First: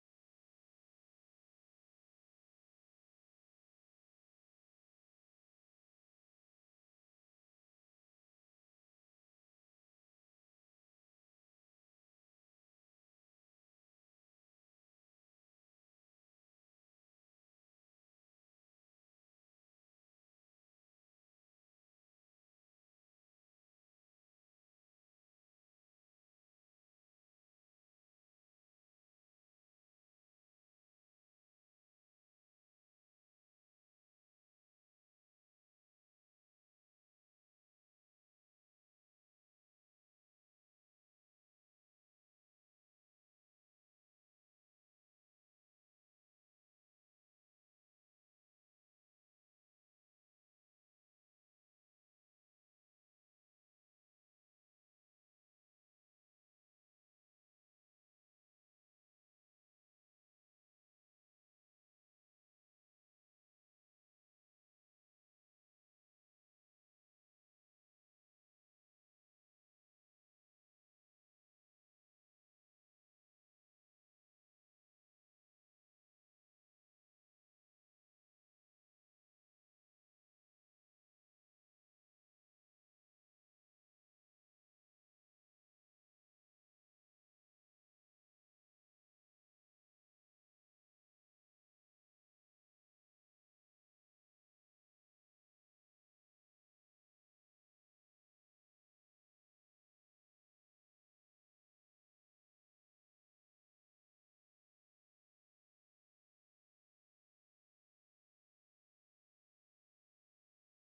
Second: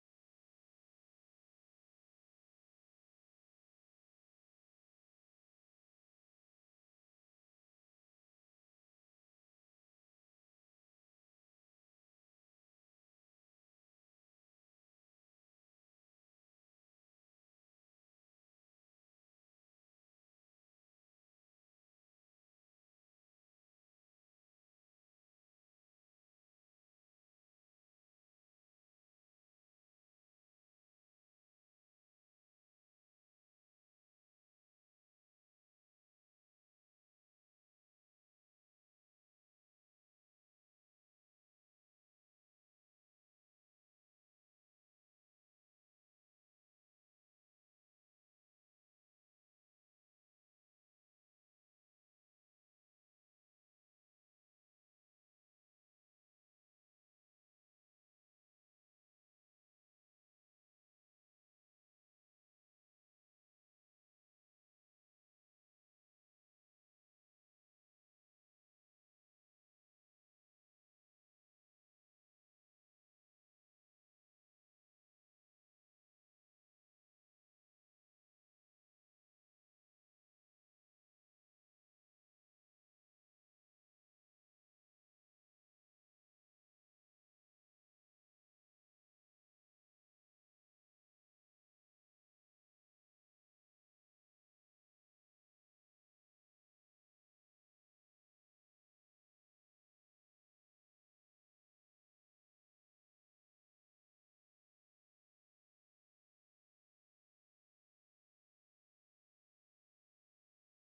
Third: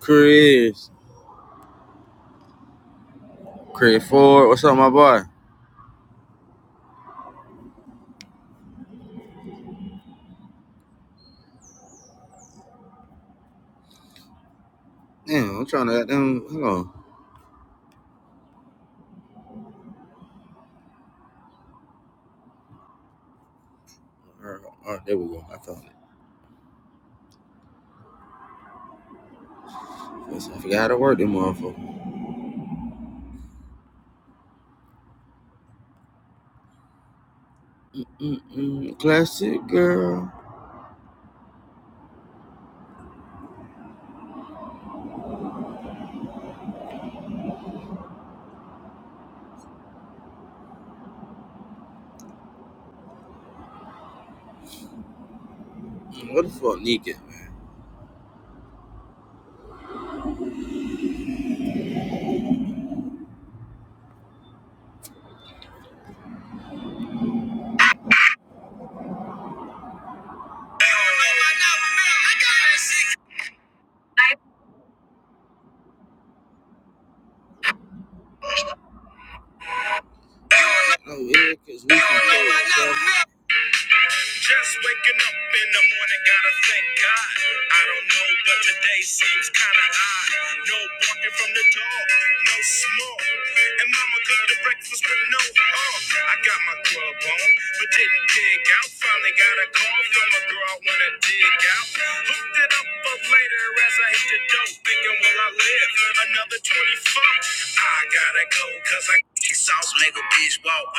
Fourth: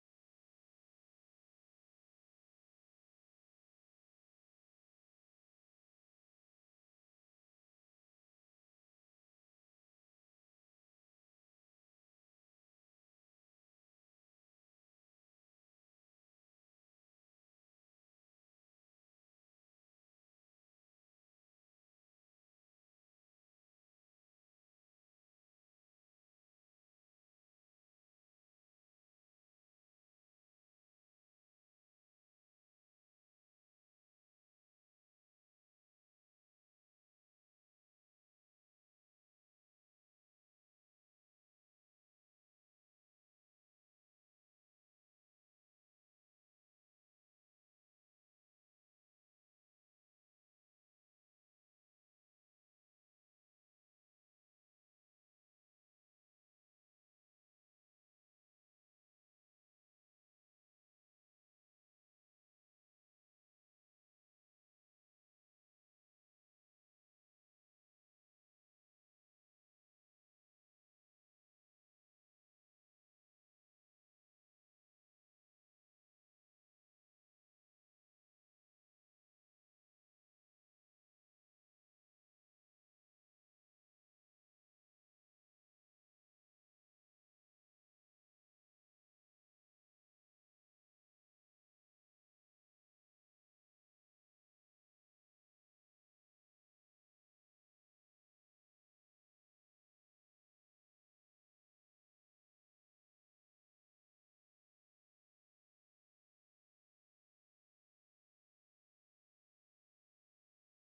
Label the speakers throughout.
Speaker 1: Chris, Chris Ford, what's up, my boy? Damn, I'm trying to get them. Hold on. All right, there we go. I found it. I forgot how to work them motherfucker. Mm-mm, classic girl. What the fuck, Nika? man? No, yeah, 'cause we can. Just waking up in the morning, gotta thank God. I don't know, but today seems kinda odd. No walking from the dog, no smoke. And mama cooked the breakfast with no harm. I got my grub on, but didn't dig out. Finally got a call from a girl I wanna dig out. Hooked it up for later as I hit the dope, thinking, will I live another 24? I gotta go, cause I sauce make a bitch walk.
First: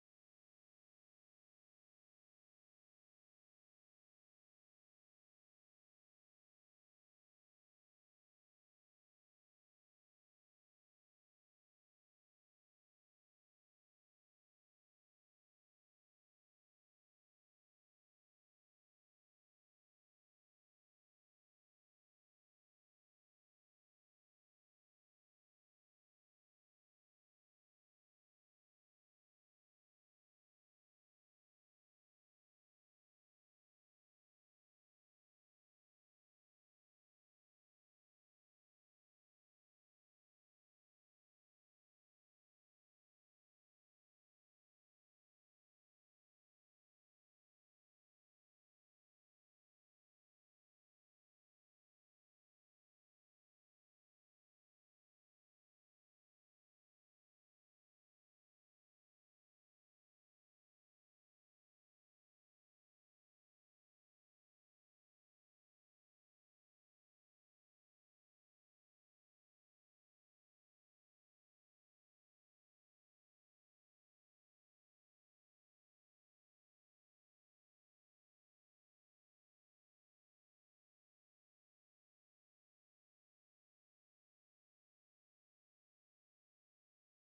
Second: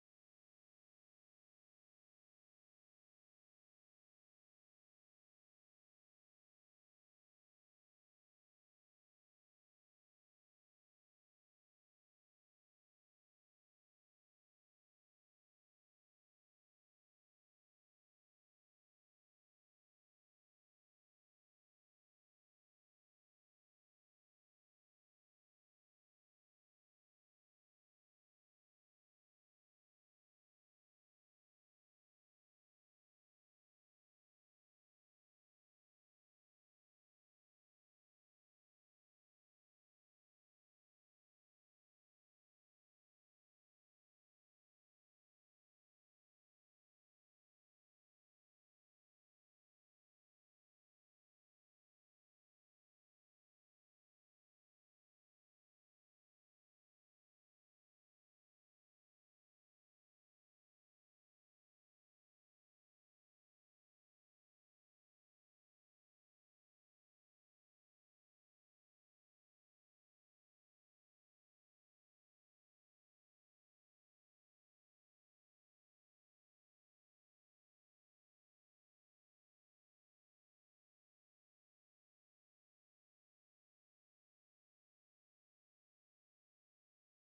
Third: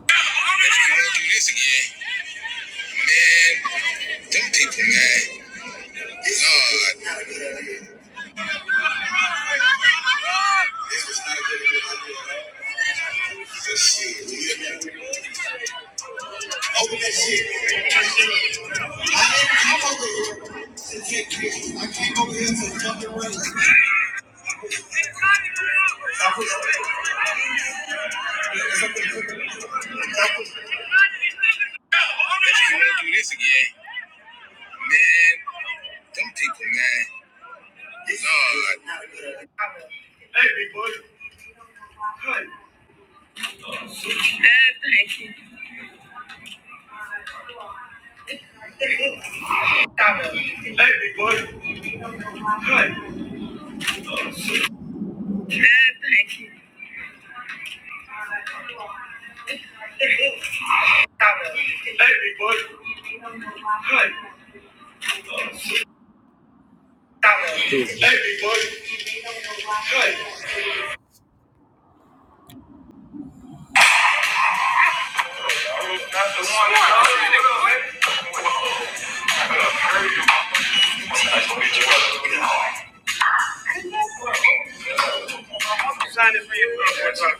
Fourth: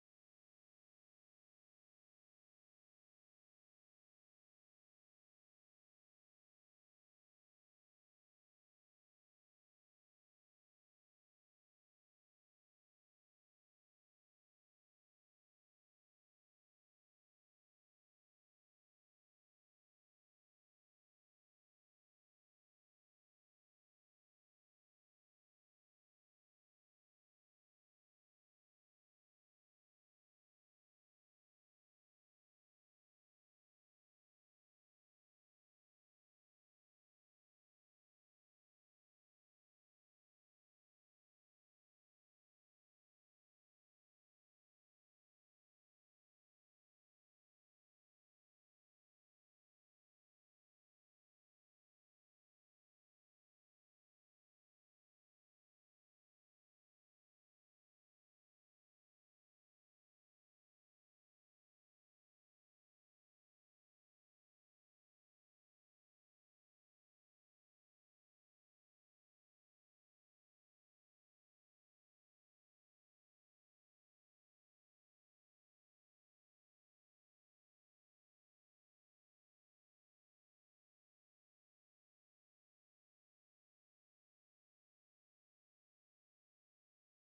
Speaker 1: Let's go do this again, man. Them people mad. Lord. This is not a good idea. This shit. Open that shit. I ain't come over here. to get pissed. I came over here for fucking rain. If you want to do this again, man, them people mad. Lord. Hey, big boy. Hey. Hey, big boy. Hey. Thank you. Everybody. Hey. Everybody. I was not the one. Sign it for you. Not the one.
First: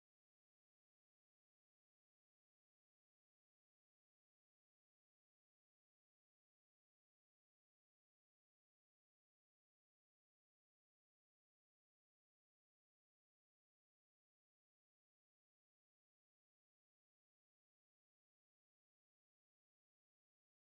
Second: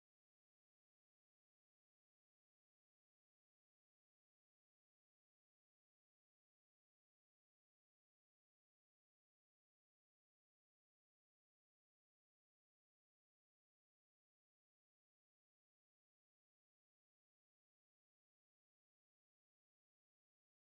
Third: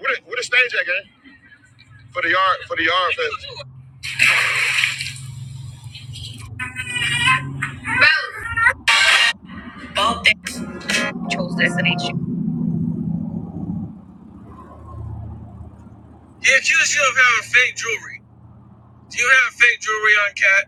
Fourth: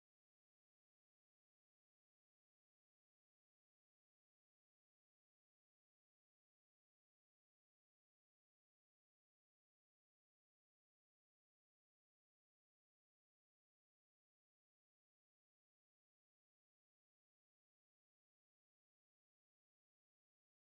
Speaker 1: Where the, stage at, gang? For the yard, for the yard fest. Bob that controls destination. The accused you of having fake jewelry. Do you have fake jewelry on, Cat?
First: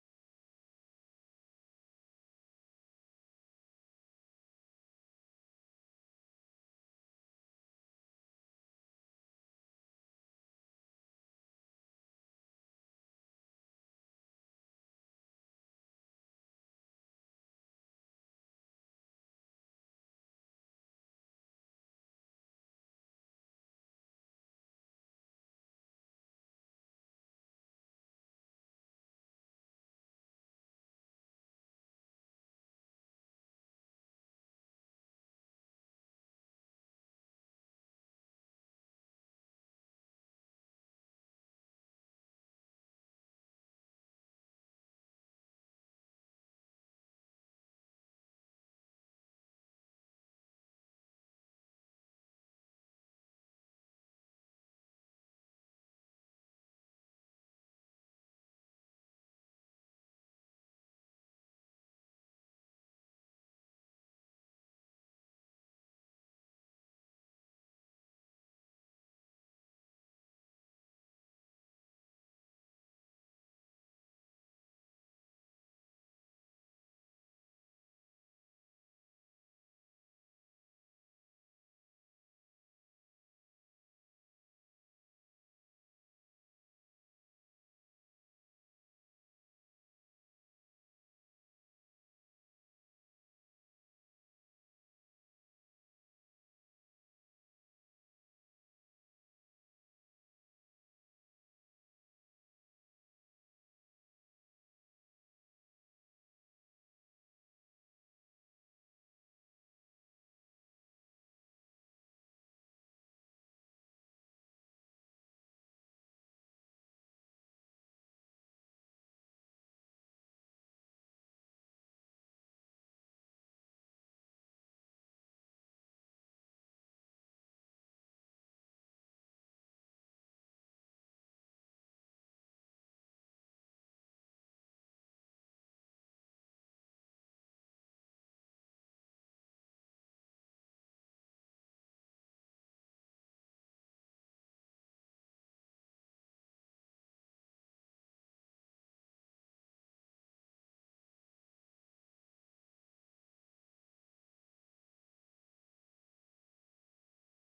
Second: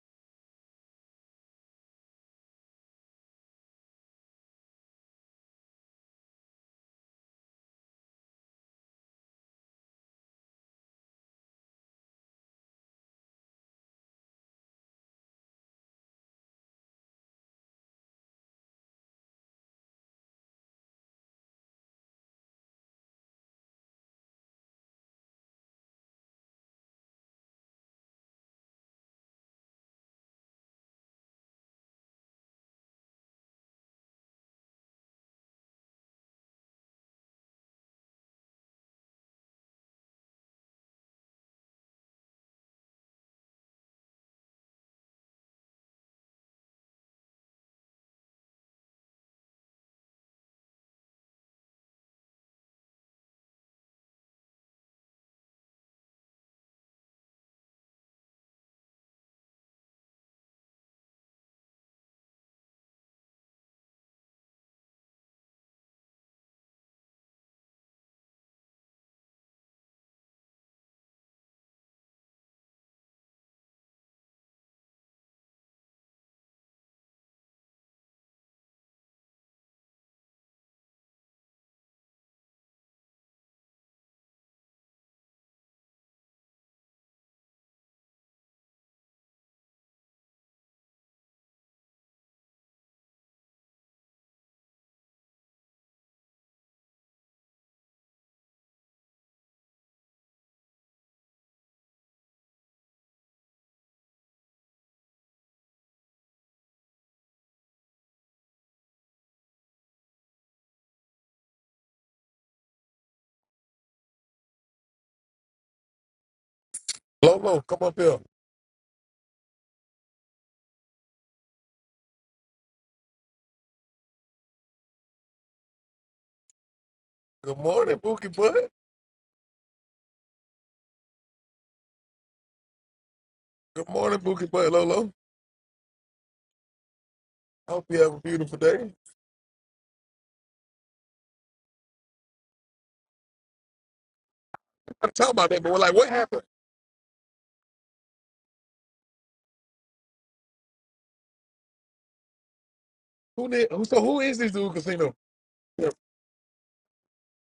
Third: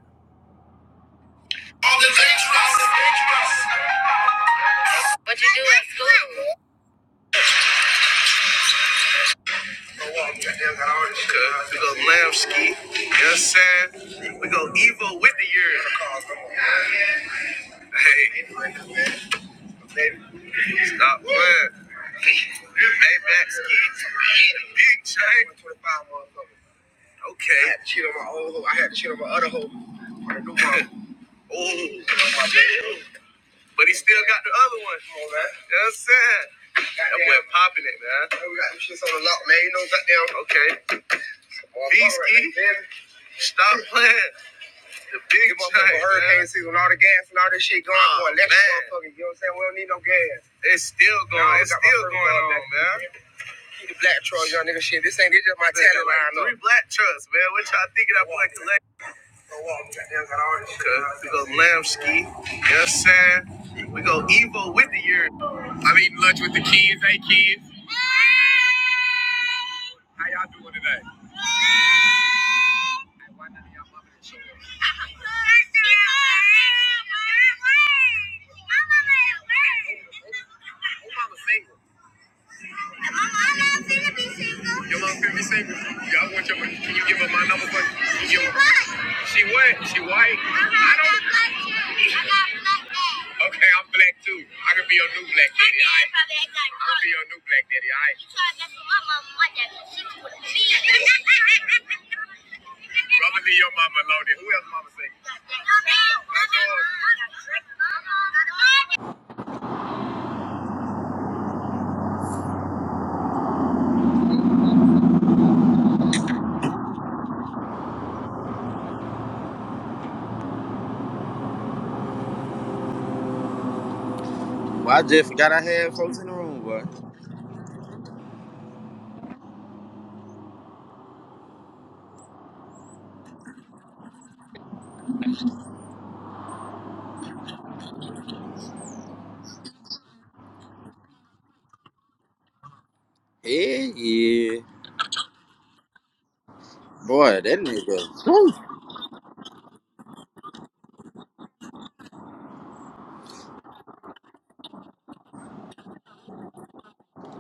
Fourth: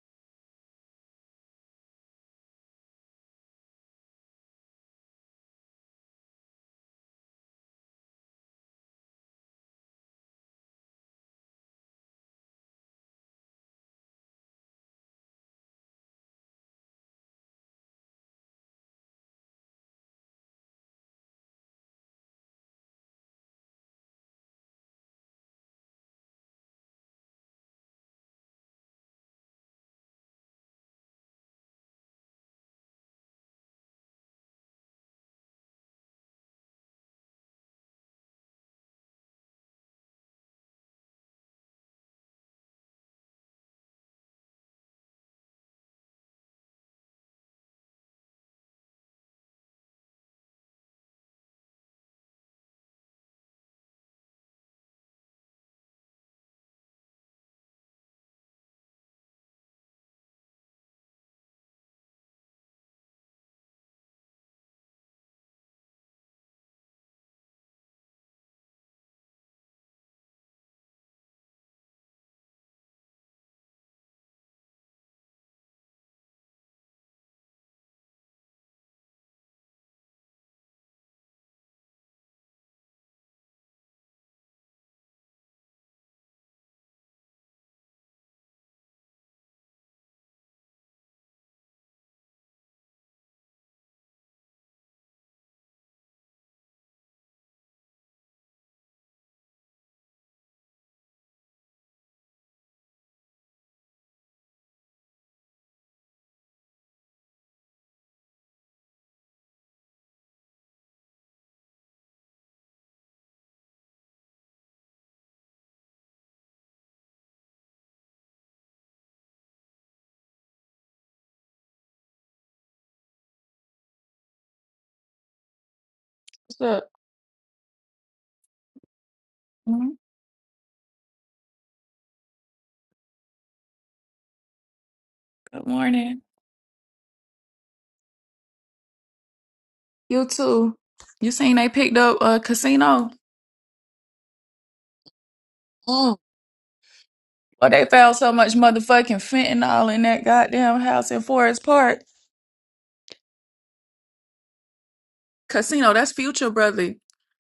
Speaker 1: Okay, we go Lamski. You know what I'm saying? We go Evo with the years. Hey. Stop playing. Maybach ski. Big. Okay. I had to cheat on my old hoe. I had to cheat on my other hoe. Oh. But he still got the other one. Come on, man. You know what I'm saying? That boy popping it, man. Stop, man. You know, goddamn. Okay. V ski. Stop playing. Big time, hurricane season, all the gas and all this shit going on. Oh, electric man. you know what I'm saying? We don't need no gas. It's still going. No, it's still going on, man. Keep the black truck, young nigga. Shit, this ain't this just my Nigga, talent like line. Three black trucks, man. What y'all thinking? I put collect. Okay, we go Lamski. You know what I'm saying? We go Evo with the year. I'm eating lunch with the kids. Hey kids, how y'all doing today? My mom finna be single. Your mom finna be single. Y'all want your money. Can you give her my number, buddy? She white. She what? She white? uh I don't. black too. I got black dad. Okay, I'm black too. I can be your new black daddy. I can ain't got be your new black daddy. I. Right? You try to mess with my mama, my dad gonna shoot you with a beat. I'ma leave your mama alone. Who else?
Speaker 2: Lolo, come up here.
Speaker 1: Well, I just forgot I had folks in the
Speaker 3: What's
Speaker 1: room, boy.
Speaker 3: up?
Speaker 2: Good morning, Bookie Butt.
Speaker 3: Mhm.
Speaker 2: Good morning, Bookie Butt, Lolo.
Speaker 3: Good morning.
Speaker 2: I hope you have a beautiful day.
Speaker 3: You too. You seen they picked up a casino?
Speaker 1: Yeah, yeah.
Speaker 2: I'm talking about that, but we're like, what
Speaker 3: Mm.
Speaker 2: happened?
Speaker 1: Boy, that
Speaker 3: Well, they found
Speaker 1: nigga.
Speaker 3: so much motherfucking fentanyl in that goddamn house in Forest Park.
Speaker 2: Who did? Who, so who is this dude, Casino? Yeah,
Speaker 3: Casino, that's future, brother.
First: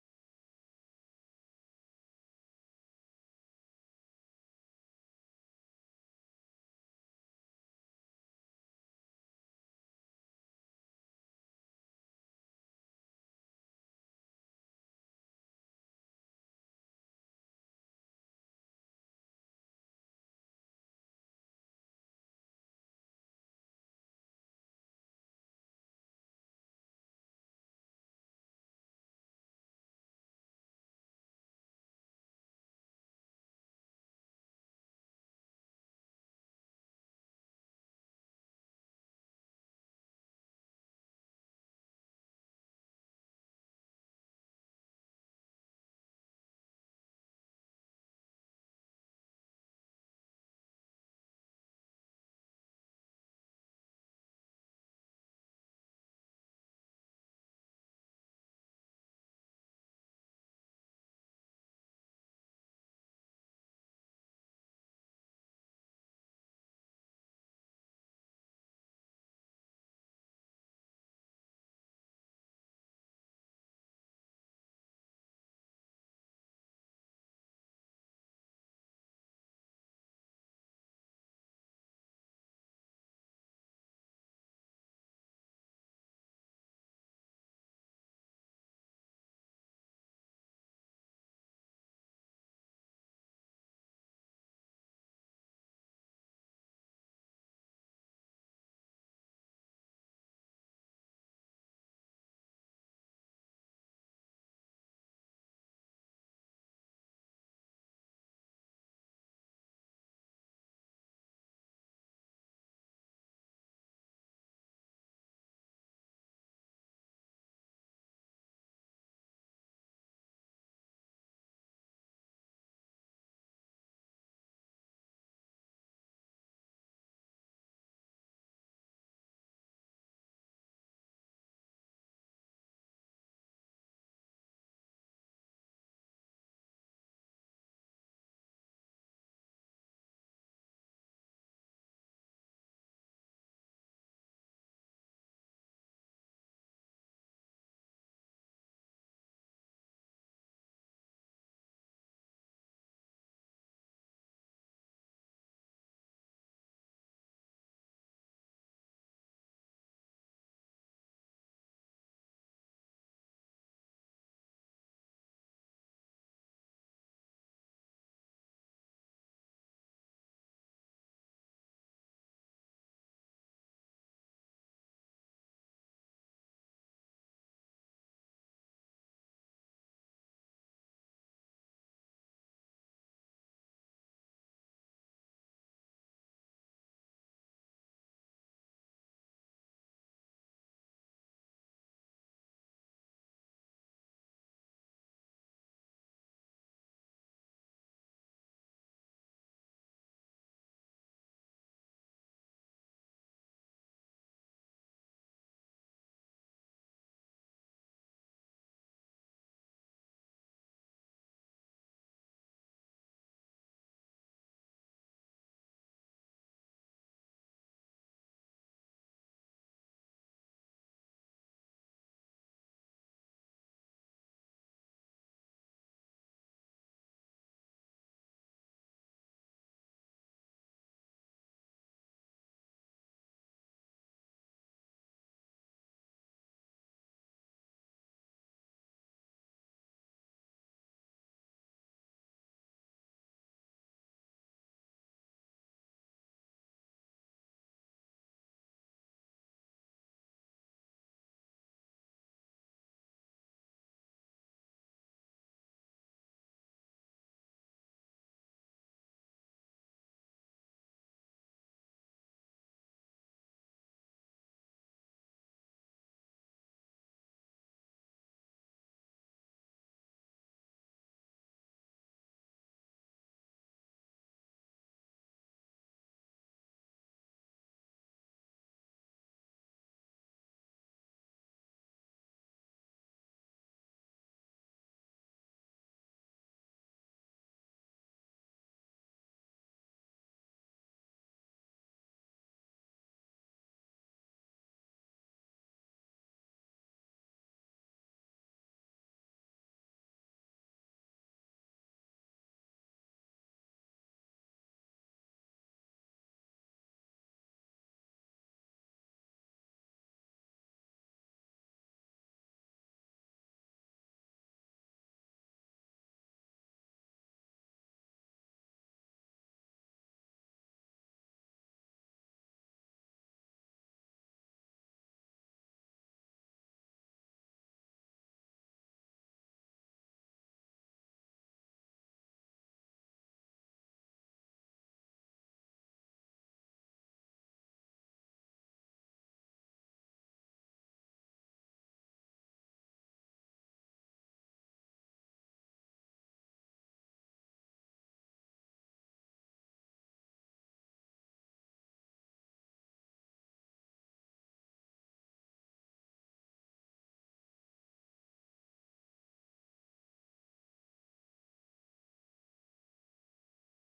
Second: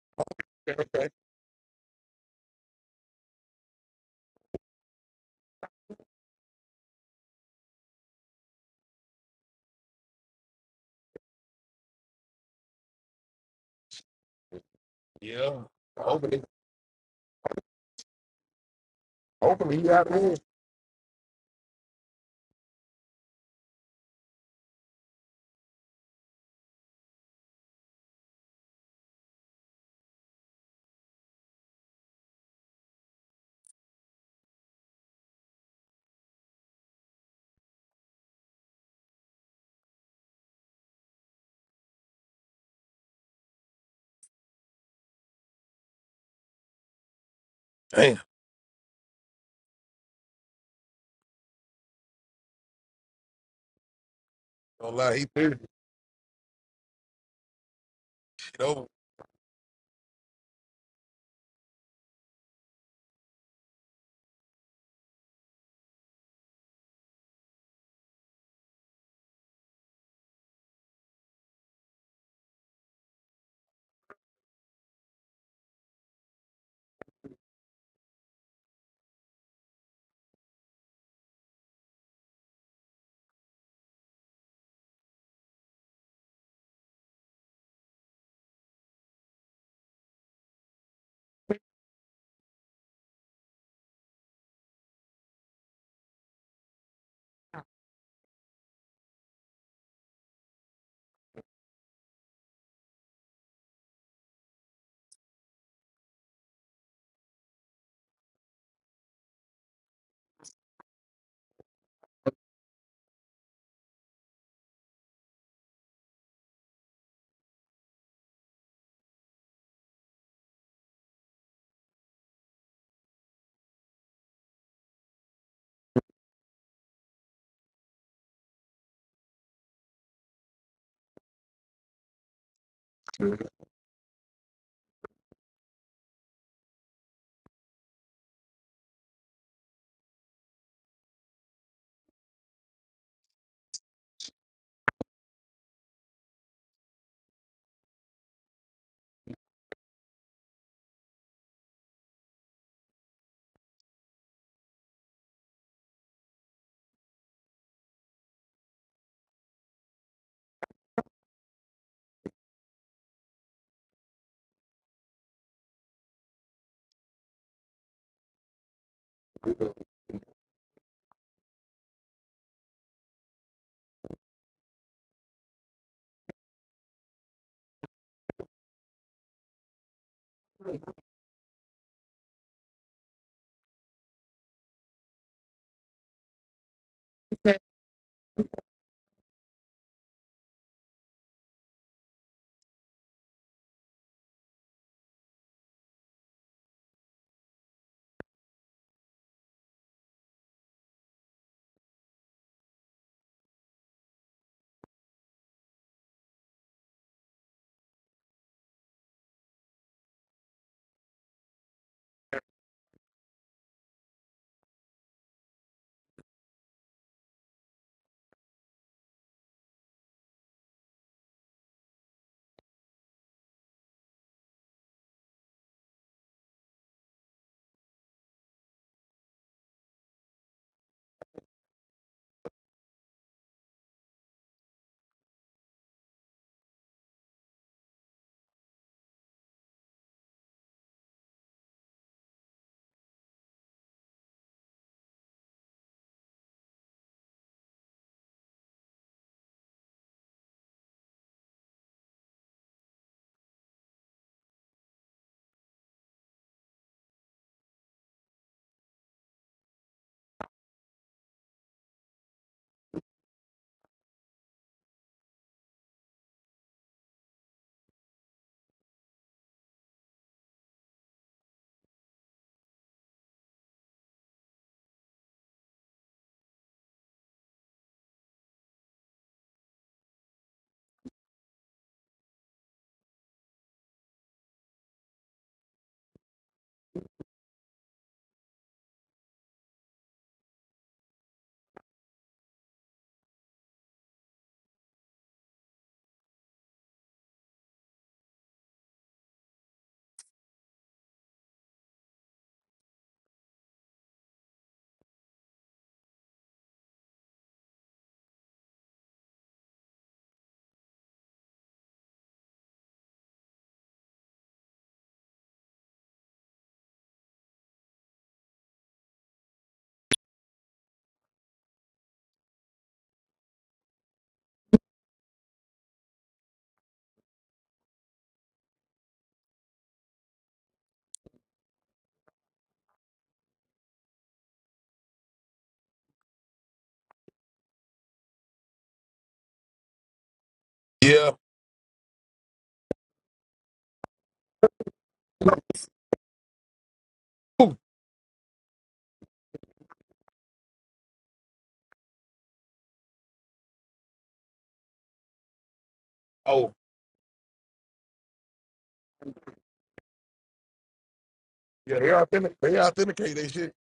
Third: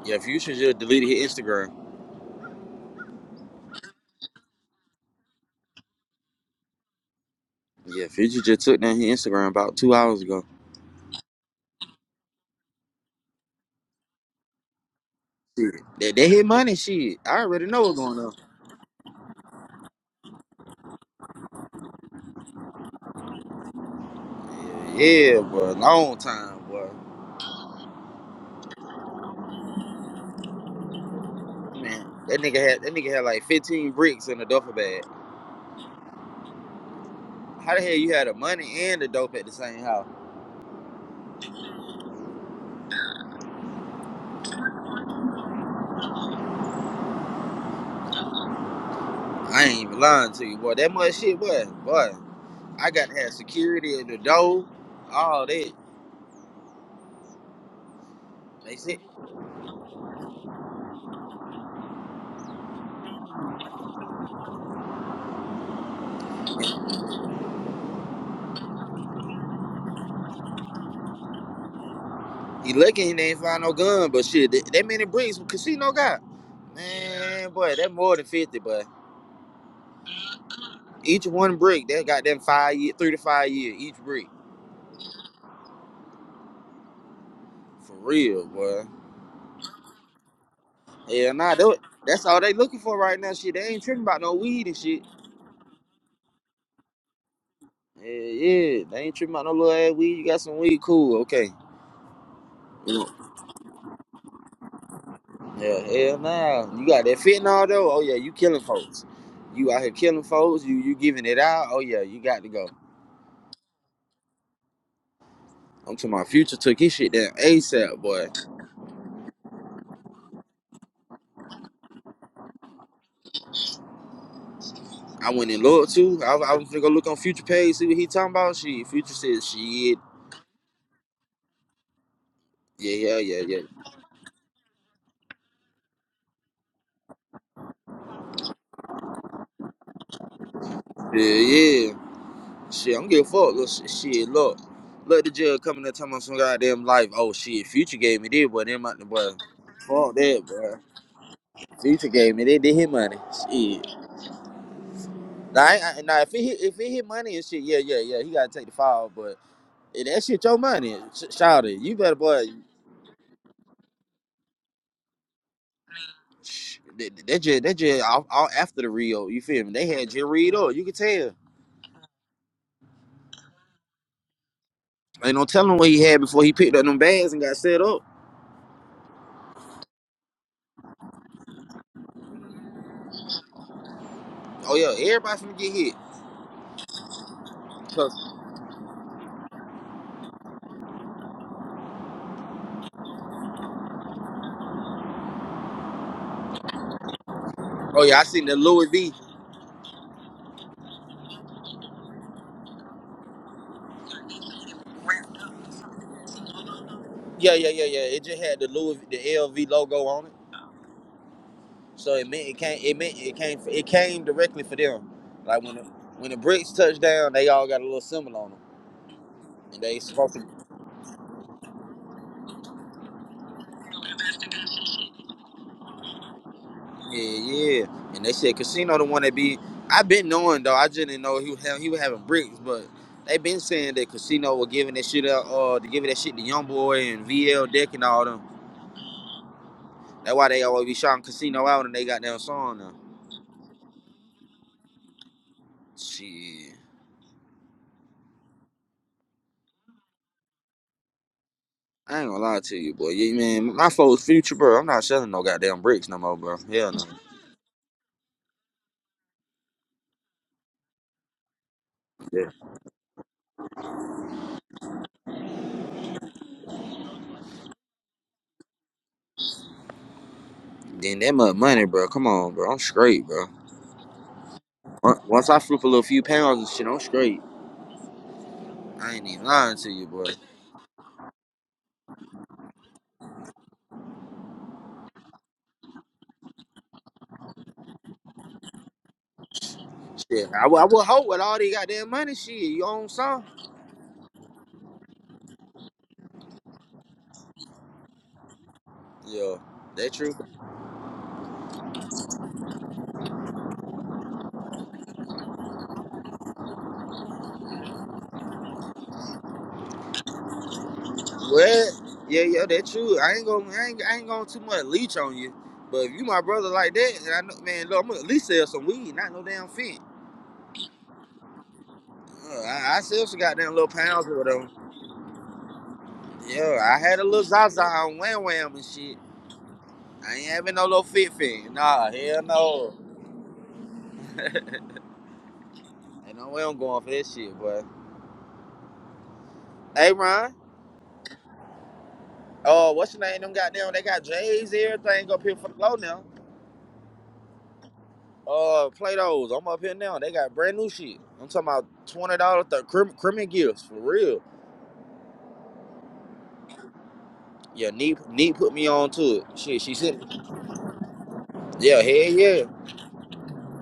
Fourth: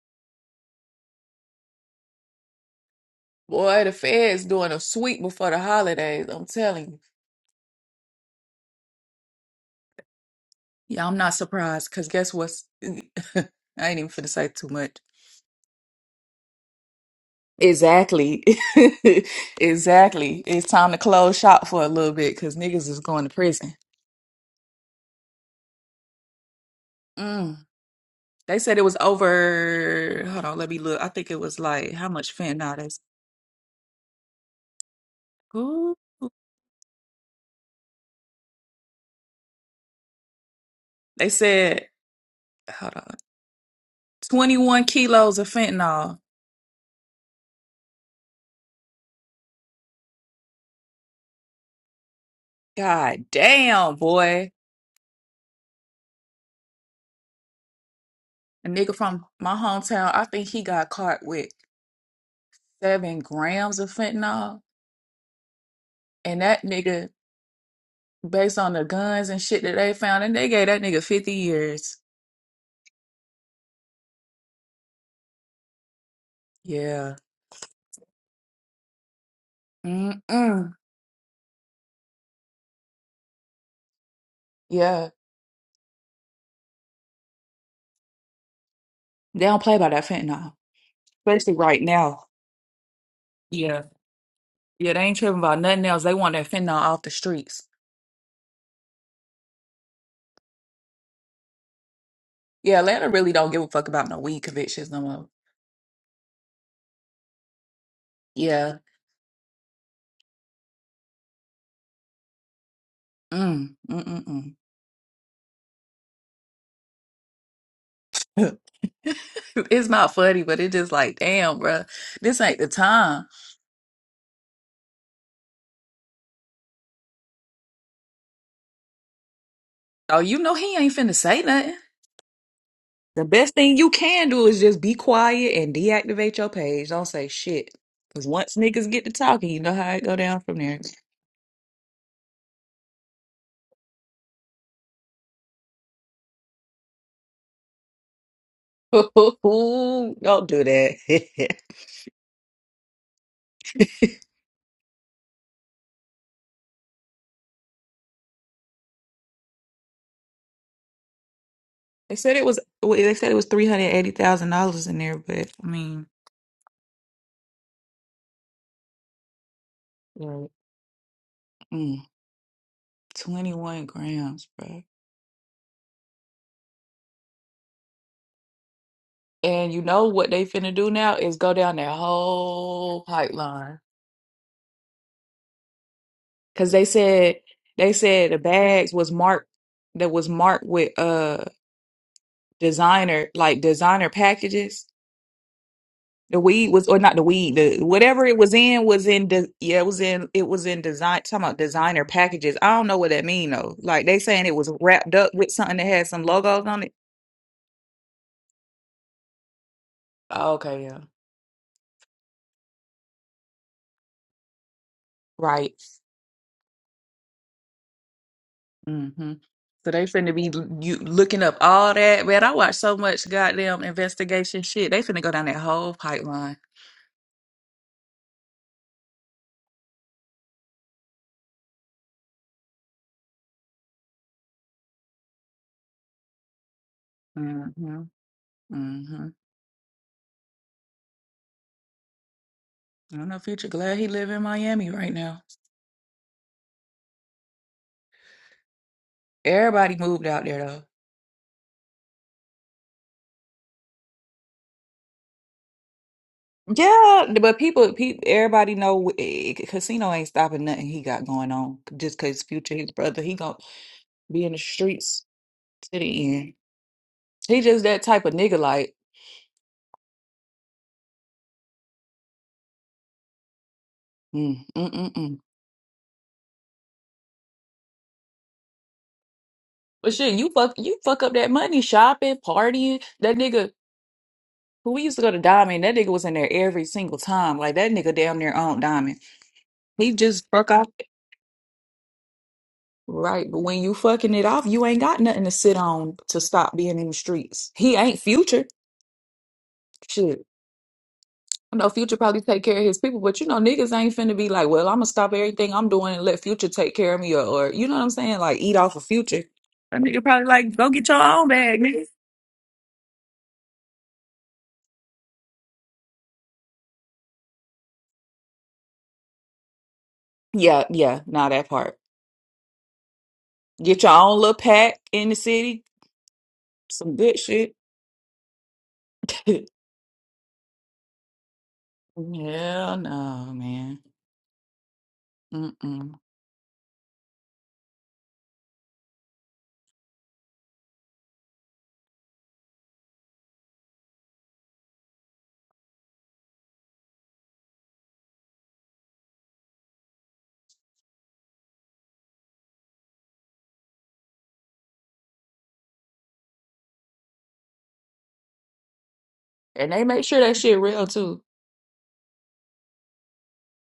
Speaker 1: Yeah, Future just
Speaker 2: Okay, okay.
Speaker 1: deleted his Instagram.
Speaker 3: Boy, the feds doing a sweep before the holidays. I'm telling you.
Speaker 1: Yeah, Future just took down his Instagram about two hours ago.
Speaker 3: Yeah, I'm not surprised, cause guess what's I ain't even finna say too much.
Speaker 2: Yeah.
Speaker 1: Shit. They, they
Speaker 2: Hopefully,
Speaker 1: hit money shit. I already know what's going on.
Speaker 3: Exactly.
Speaker 2: hopefully he out there.
Speaker 3: exactly. It's time to close shop for a little bit, cause niggas is going to prison.
Speaker 1: Yeah, yeah, boy. Long time, boy.
Speaker 3: They said it was over. Hold on, let me look. I think it was like how
Speaker 1: Man,
Speaker 3: much
Speaker 1: that nigga
Speaker 3: fentanyl
Speaker 1: had
Speaker 3: they
Speaker 1: that nigga had like 15 bricks in a duffel bag.
Speaker 3: Ooh.
Speaker 1: How the hell you had the money and the dope at the same house?
Speaker 3: They said, hold on, 21 kilos of fentanyl.
Speaker 2: Damn.
Speaker 1: I ain't even lying to you, boy. That much shit, boy. Boy, I got to
Speaker 3: God
Speaker 1: have
Speaker 3: damn,
Speaker 1: security at the
Speaker 3: boy.
Speaker 1: door.
Speaker 2: Don't lie, he
Speaker 1: All
Speaker 2: threw this
Speaker 1: that.
Speaker 2: shit
Speaker 3: A
Speaker 1: They
Speaker 2: over.
Speaker 3: nigga
Speaker 1: said.
Speaker 3: from my hometown, I think he got caught with seven grams of fentanyl. And that nigga, based on the guns and shit that they found, and they gave that nigga 50 years.
Speaker 1: He lucky he ain't find no gun, but shit, that, that many bricks casino got.
Speaker 3: Yeah.
Speaker 1: Man, boy, that more than fifty, but
Speaker 3: Mm-mm.
Speaker 1: each one brick, that got them five year, three to five year each brick.
Speaker 3: Yeah.
Speaker 1: For real, boy.
Speaker 3: They don't play by that fentanyl,
Speaker 1: Hell
Speaker 3: especially
Speaker 1: nah, that,
Speaker 3: right now.
Speaker 1: that's all they looking for right now. Shit, they
Speaker 3: Yeah.
Speaker 1: ain't tripping about no weed and
Speaker 3: Yeah, they
Speaker 1: shit.
Speaker 3: ain't tripping about nothing else. They want that fentanyl off the streets.
Speaker 1: Yeah, yeah, they ain't tripping about no little ass weed. You got some weed, cool, okay.
Speaker 3: Yeah,
Speaker 1: Yeah,
Speaker 3: Atlanta really don't give a fuck about no weed convictions no more.
Speaker 1: hell nah. You got that fentanyl though. Oh yeah, you killing
Speaker 3: Yeah.
Speaker 1: folks. You out here killing folks. You you giving it out. Oh yeah, you got to go.
Speaker 3: Mm, mm, mm,
Speaker 1: I'm to my future took his shit down ASAP, boy.
Speaker 3: mm. It's not funny, but it's just like, damn, bruh, this ain't the time.
Speaker 1: I went and looked too. I, I was gonna go look on future page, see what he talking about. Shit, future said shit.
Speaker 3: Oh, you know he ain't finna say nothing.
Speaker 1: Yeah, yeah,
Speaker 3: The
Speaker 1: yeah,
Speaker 3: best thing
Speaker 1: yeah.
Speaker 3: you can do is just be quiet and deactivate your page. Don't say shit. Because once niggas get to talking, you know how it go down from there.
Speaker 1: Yeah, yeah. Shit, I'm getting fucked. Look, shit, shit, look. Look the jail coming and telling me some goddamn life. Oh shit, future gave me this, but then my boy. Fuck that,
Speaker 3: Don't do
Speaker 1: boy.
Speaker 3: that.
Speaker 1: Future gave me that, did his money. Shit. Now, I, I, now if it hit if it hit money and shit, yeah, yeah, yeah. He gotta take the fall, but if that shit your money, sh- shout it. You better
Speaker 3: They said it
Speaker 1: boy.
Speaker 3: was. well, They said it was three hundred eighty thousand dollars in there, but I mean,
Speaker 1: That just that just all, all after the Rio. You feel me? They had Jay
Speaker 3: Right.
Speaker 1: Reed up. You could tell.
Speaker 3: mm, twenty-one grams, bro.
Speaker 1: Ain't no telling what he had before he picked up them bags and got set up.
Speaker 3: And you know what they finna do now is go down that whole pipeline
Speaker 1: Oh yeah, everybody finna get hit.
Speaker 3: because they said they
Speaker 1: 'Cause-
Speaker 3: said the bags was marked that was marked with uh designer like designer packages. The weed was, or not the weed, the
Speaker 1: oh yeah,
Speaker 3: whatever
Speaker 1: I
Speaker 3: it
Speaker 1: seen
Speaker 3: was
Speaker 1: the
Speaker 3: in
Speaker 1: Louis
Speaker 3: was
Speaker 1: V.
Speaker 3: in the yeah, it was in it was in design. Talking about designer packages, I don't know what that mean though. Like they saying it was wrapped up with something that had some logos on it.
Speaker 1: Yeah, yeah, yeah, yeah. It just had the Louis the LV logo on it,
Speaker 3: Oh, okay, yeah.
Speaker 1: so it meant it came. It meant it came. It came directly for them. Like
Speaker 3: Right.
Speaker 1: when the, when the bricks touched down, they all got a little symbol on them,
Speaker 3: hmm
Speaker 1: and
Speaker 3: So
Speaker 1: they
Speaker 3: they finna
Speaker 1: supposed to.
Speaker 3: be l- you looking up all that. Man, I watch so much goddamn investigation shit. They finna go down that whole pipeline.
Speaker 1: Yeah, yeah. And they said Casino the one that be I've been knowing though, I just didn't know he was having, he was having bricks, but they been saying that Casino was giving that shit out, uh to giving that shit to Young Boy and VL Deck
Speaker 3: Mm-hmm.
Speaker 1: and all them.
Speaker 3: Mm-hmm.
Speaker 1: That's why they always be shouting Casino out and they got their song now.
Speaker 3: I don't know, Future. Glad he live in Miami right now.
Speaker 1: Shit.
Speaker 3: Everybody moved out there
Speaker 1: I ain't gonna lie to you, boy. Yeah, man, my folks future, bro. I'm not selling no goddamn bricks no more, bro. Hell no.
Speaker 3: Yeah, but people, people, everybody know eh, Casino ain't stopping nothing he got going on. Just cause
Speaker 1: Yeah.
Speaker 3: Future, his brother, he gonna be in the streets to the end. He just that type of nigga, like,
Speaker 1: Then that much money, bro. Come on, bro. I'm straight, bro.
Speaker 3: mm, mm, mm,
Speaker 1: On-
Speaker 3: mm.
Speaker 1: Once I flip a little few pounds and shit, I'm straight. I ain't even lying to you,
Speaker 3: But
Speaker 1: boy.
Speaker 3: shit, you fuck, you fuck up that money shopping, partying. That nigga who we used to go to Diamond, that nigga was in there every single time. Like that nigga damn near owned Diamond. He just
Speaker 1: Yeah, I
Speaker 3: fuck
Speaker 1: would I
Speaker 3: off,
Speaker 1: would hope with all they goddamn money, shit, you own some.
Speaker 3: right? But when you fucking it off, you ain't got nothing to sit on to stop being in the streets. He ain't Future.
Speaker 1: Yeah, that true.
Speaker 3: Shit. I know Future probably take care of his people, but you know, niggas ain't finna be like, well, I'm gonna stop everything I'm doing and let Future take care of me, or, or you know what I'm saying? Like, eat off of Future. That nigga probably like, go get your own bag, nigga.
Speaker 1: Well, yeah, yeah, that true. I ain't gonna, I ain't, I ain't gonna too much leech on you. But if you my brother like that, and I know, man, look, I'm gonna at least sell some weed, not no damn fit.
Speaker 3: Yeah, yeah, now that part.
Speaker 1: Uh, I, I sell some goddamn little
Speaker 3: Get your
Speaker 1: pounds
Speaker 3: own
Speaker 1: or
Speaker 3: little
Speaker 1: whatever.
Speaker 3: pack in the city,
Speaker 1: Yeah, I
Speaker 3: some
Speaker 1: had a
Speaker 3: good
Speaker 1: little
Speaker 3: shit.
Speaker 1: Zaza on Wham Wham and shit.
Speaker 3: Hell
Speaker 1: I ain't having no little fit fit. Nah, hell no.
Speaker 3: no, man. Mm-mm.
Speaker 1: Ain't no way I'm going for that shit, boy. Hey, Ron.
Speaker 2: Yeah.
Speaker 1: Oh, what's your name? Them goddamn, they got J's, everything up here for the low now.
Speaker 2: Ooh.
Speaker 1: uh Play-Dohs. I'm up here now. They got brand new shit. I'm talking about twenty dollars the crim, criminal gifts for real.
Speaker 2: Oh.
Speaker 1: Yeah, neat neat put me on to it. Shit,
Speaker 3: And
Speaker 1: she
Speaker 3: they
Speaker 1: said
Speaker 3: make sure that shit real too.
Speaker 2: Yeah,
Speaker 1: Yeah,
Speaker 2: they
Speaker 1: hell
Speaker 2: authentic.
Speaker 1: yeah.
Speaker 2: They authenticate that shit.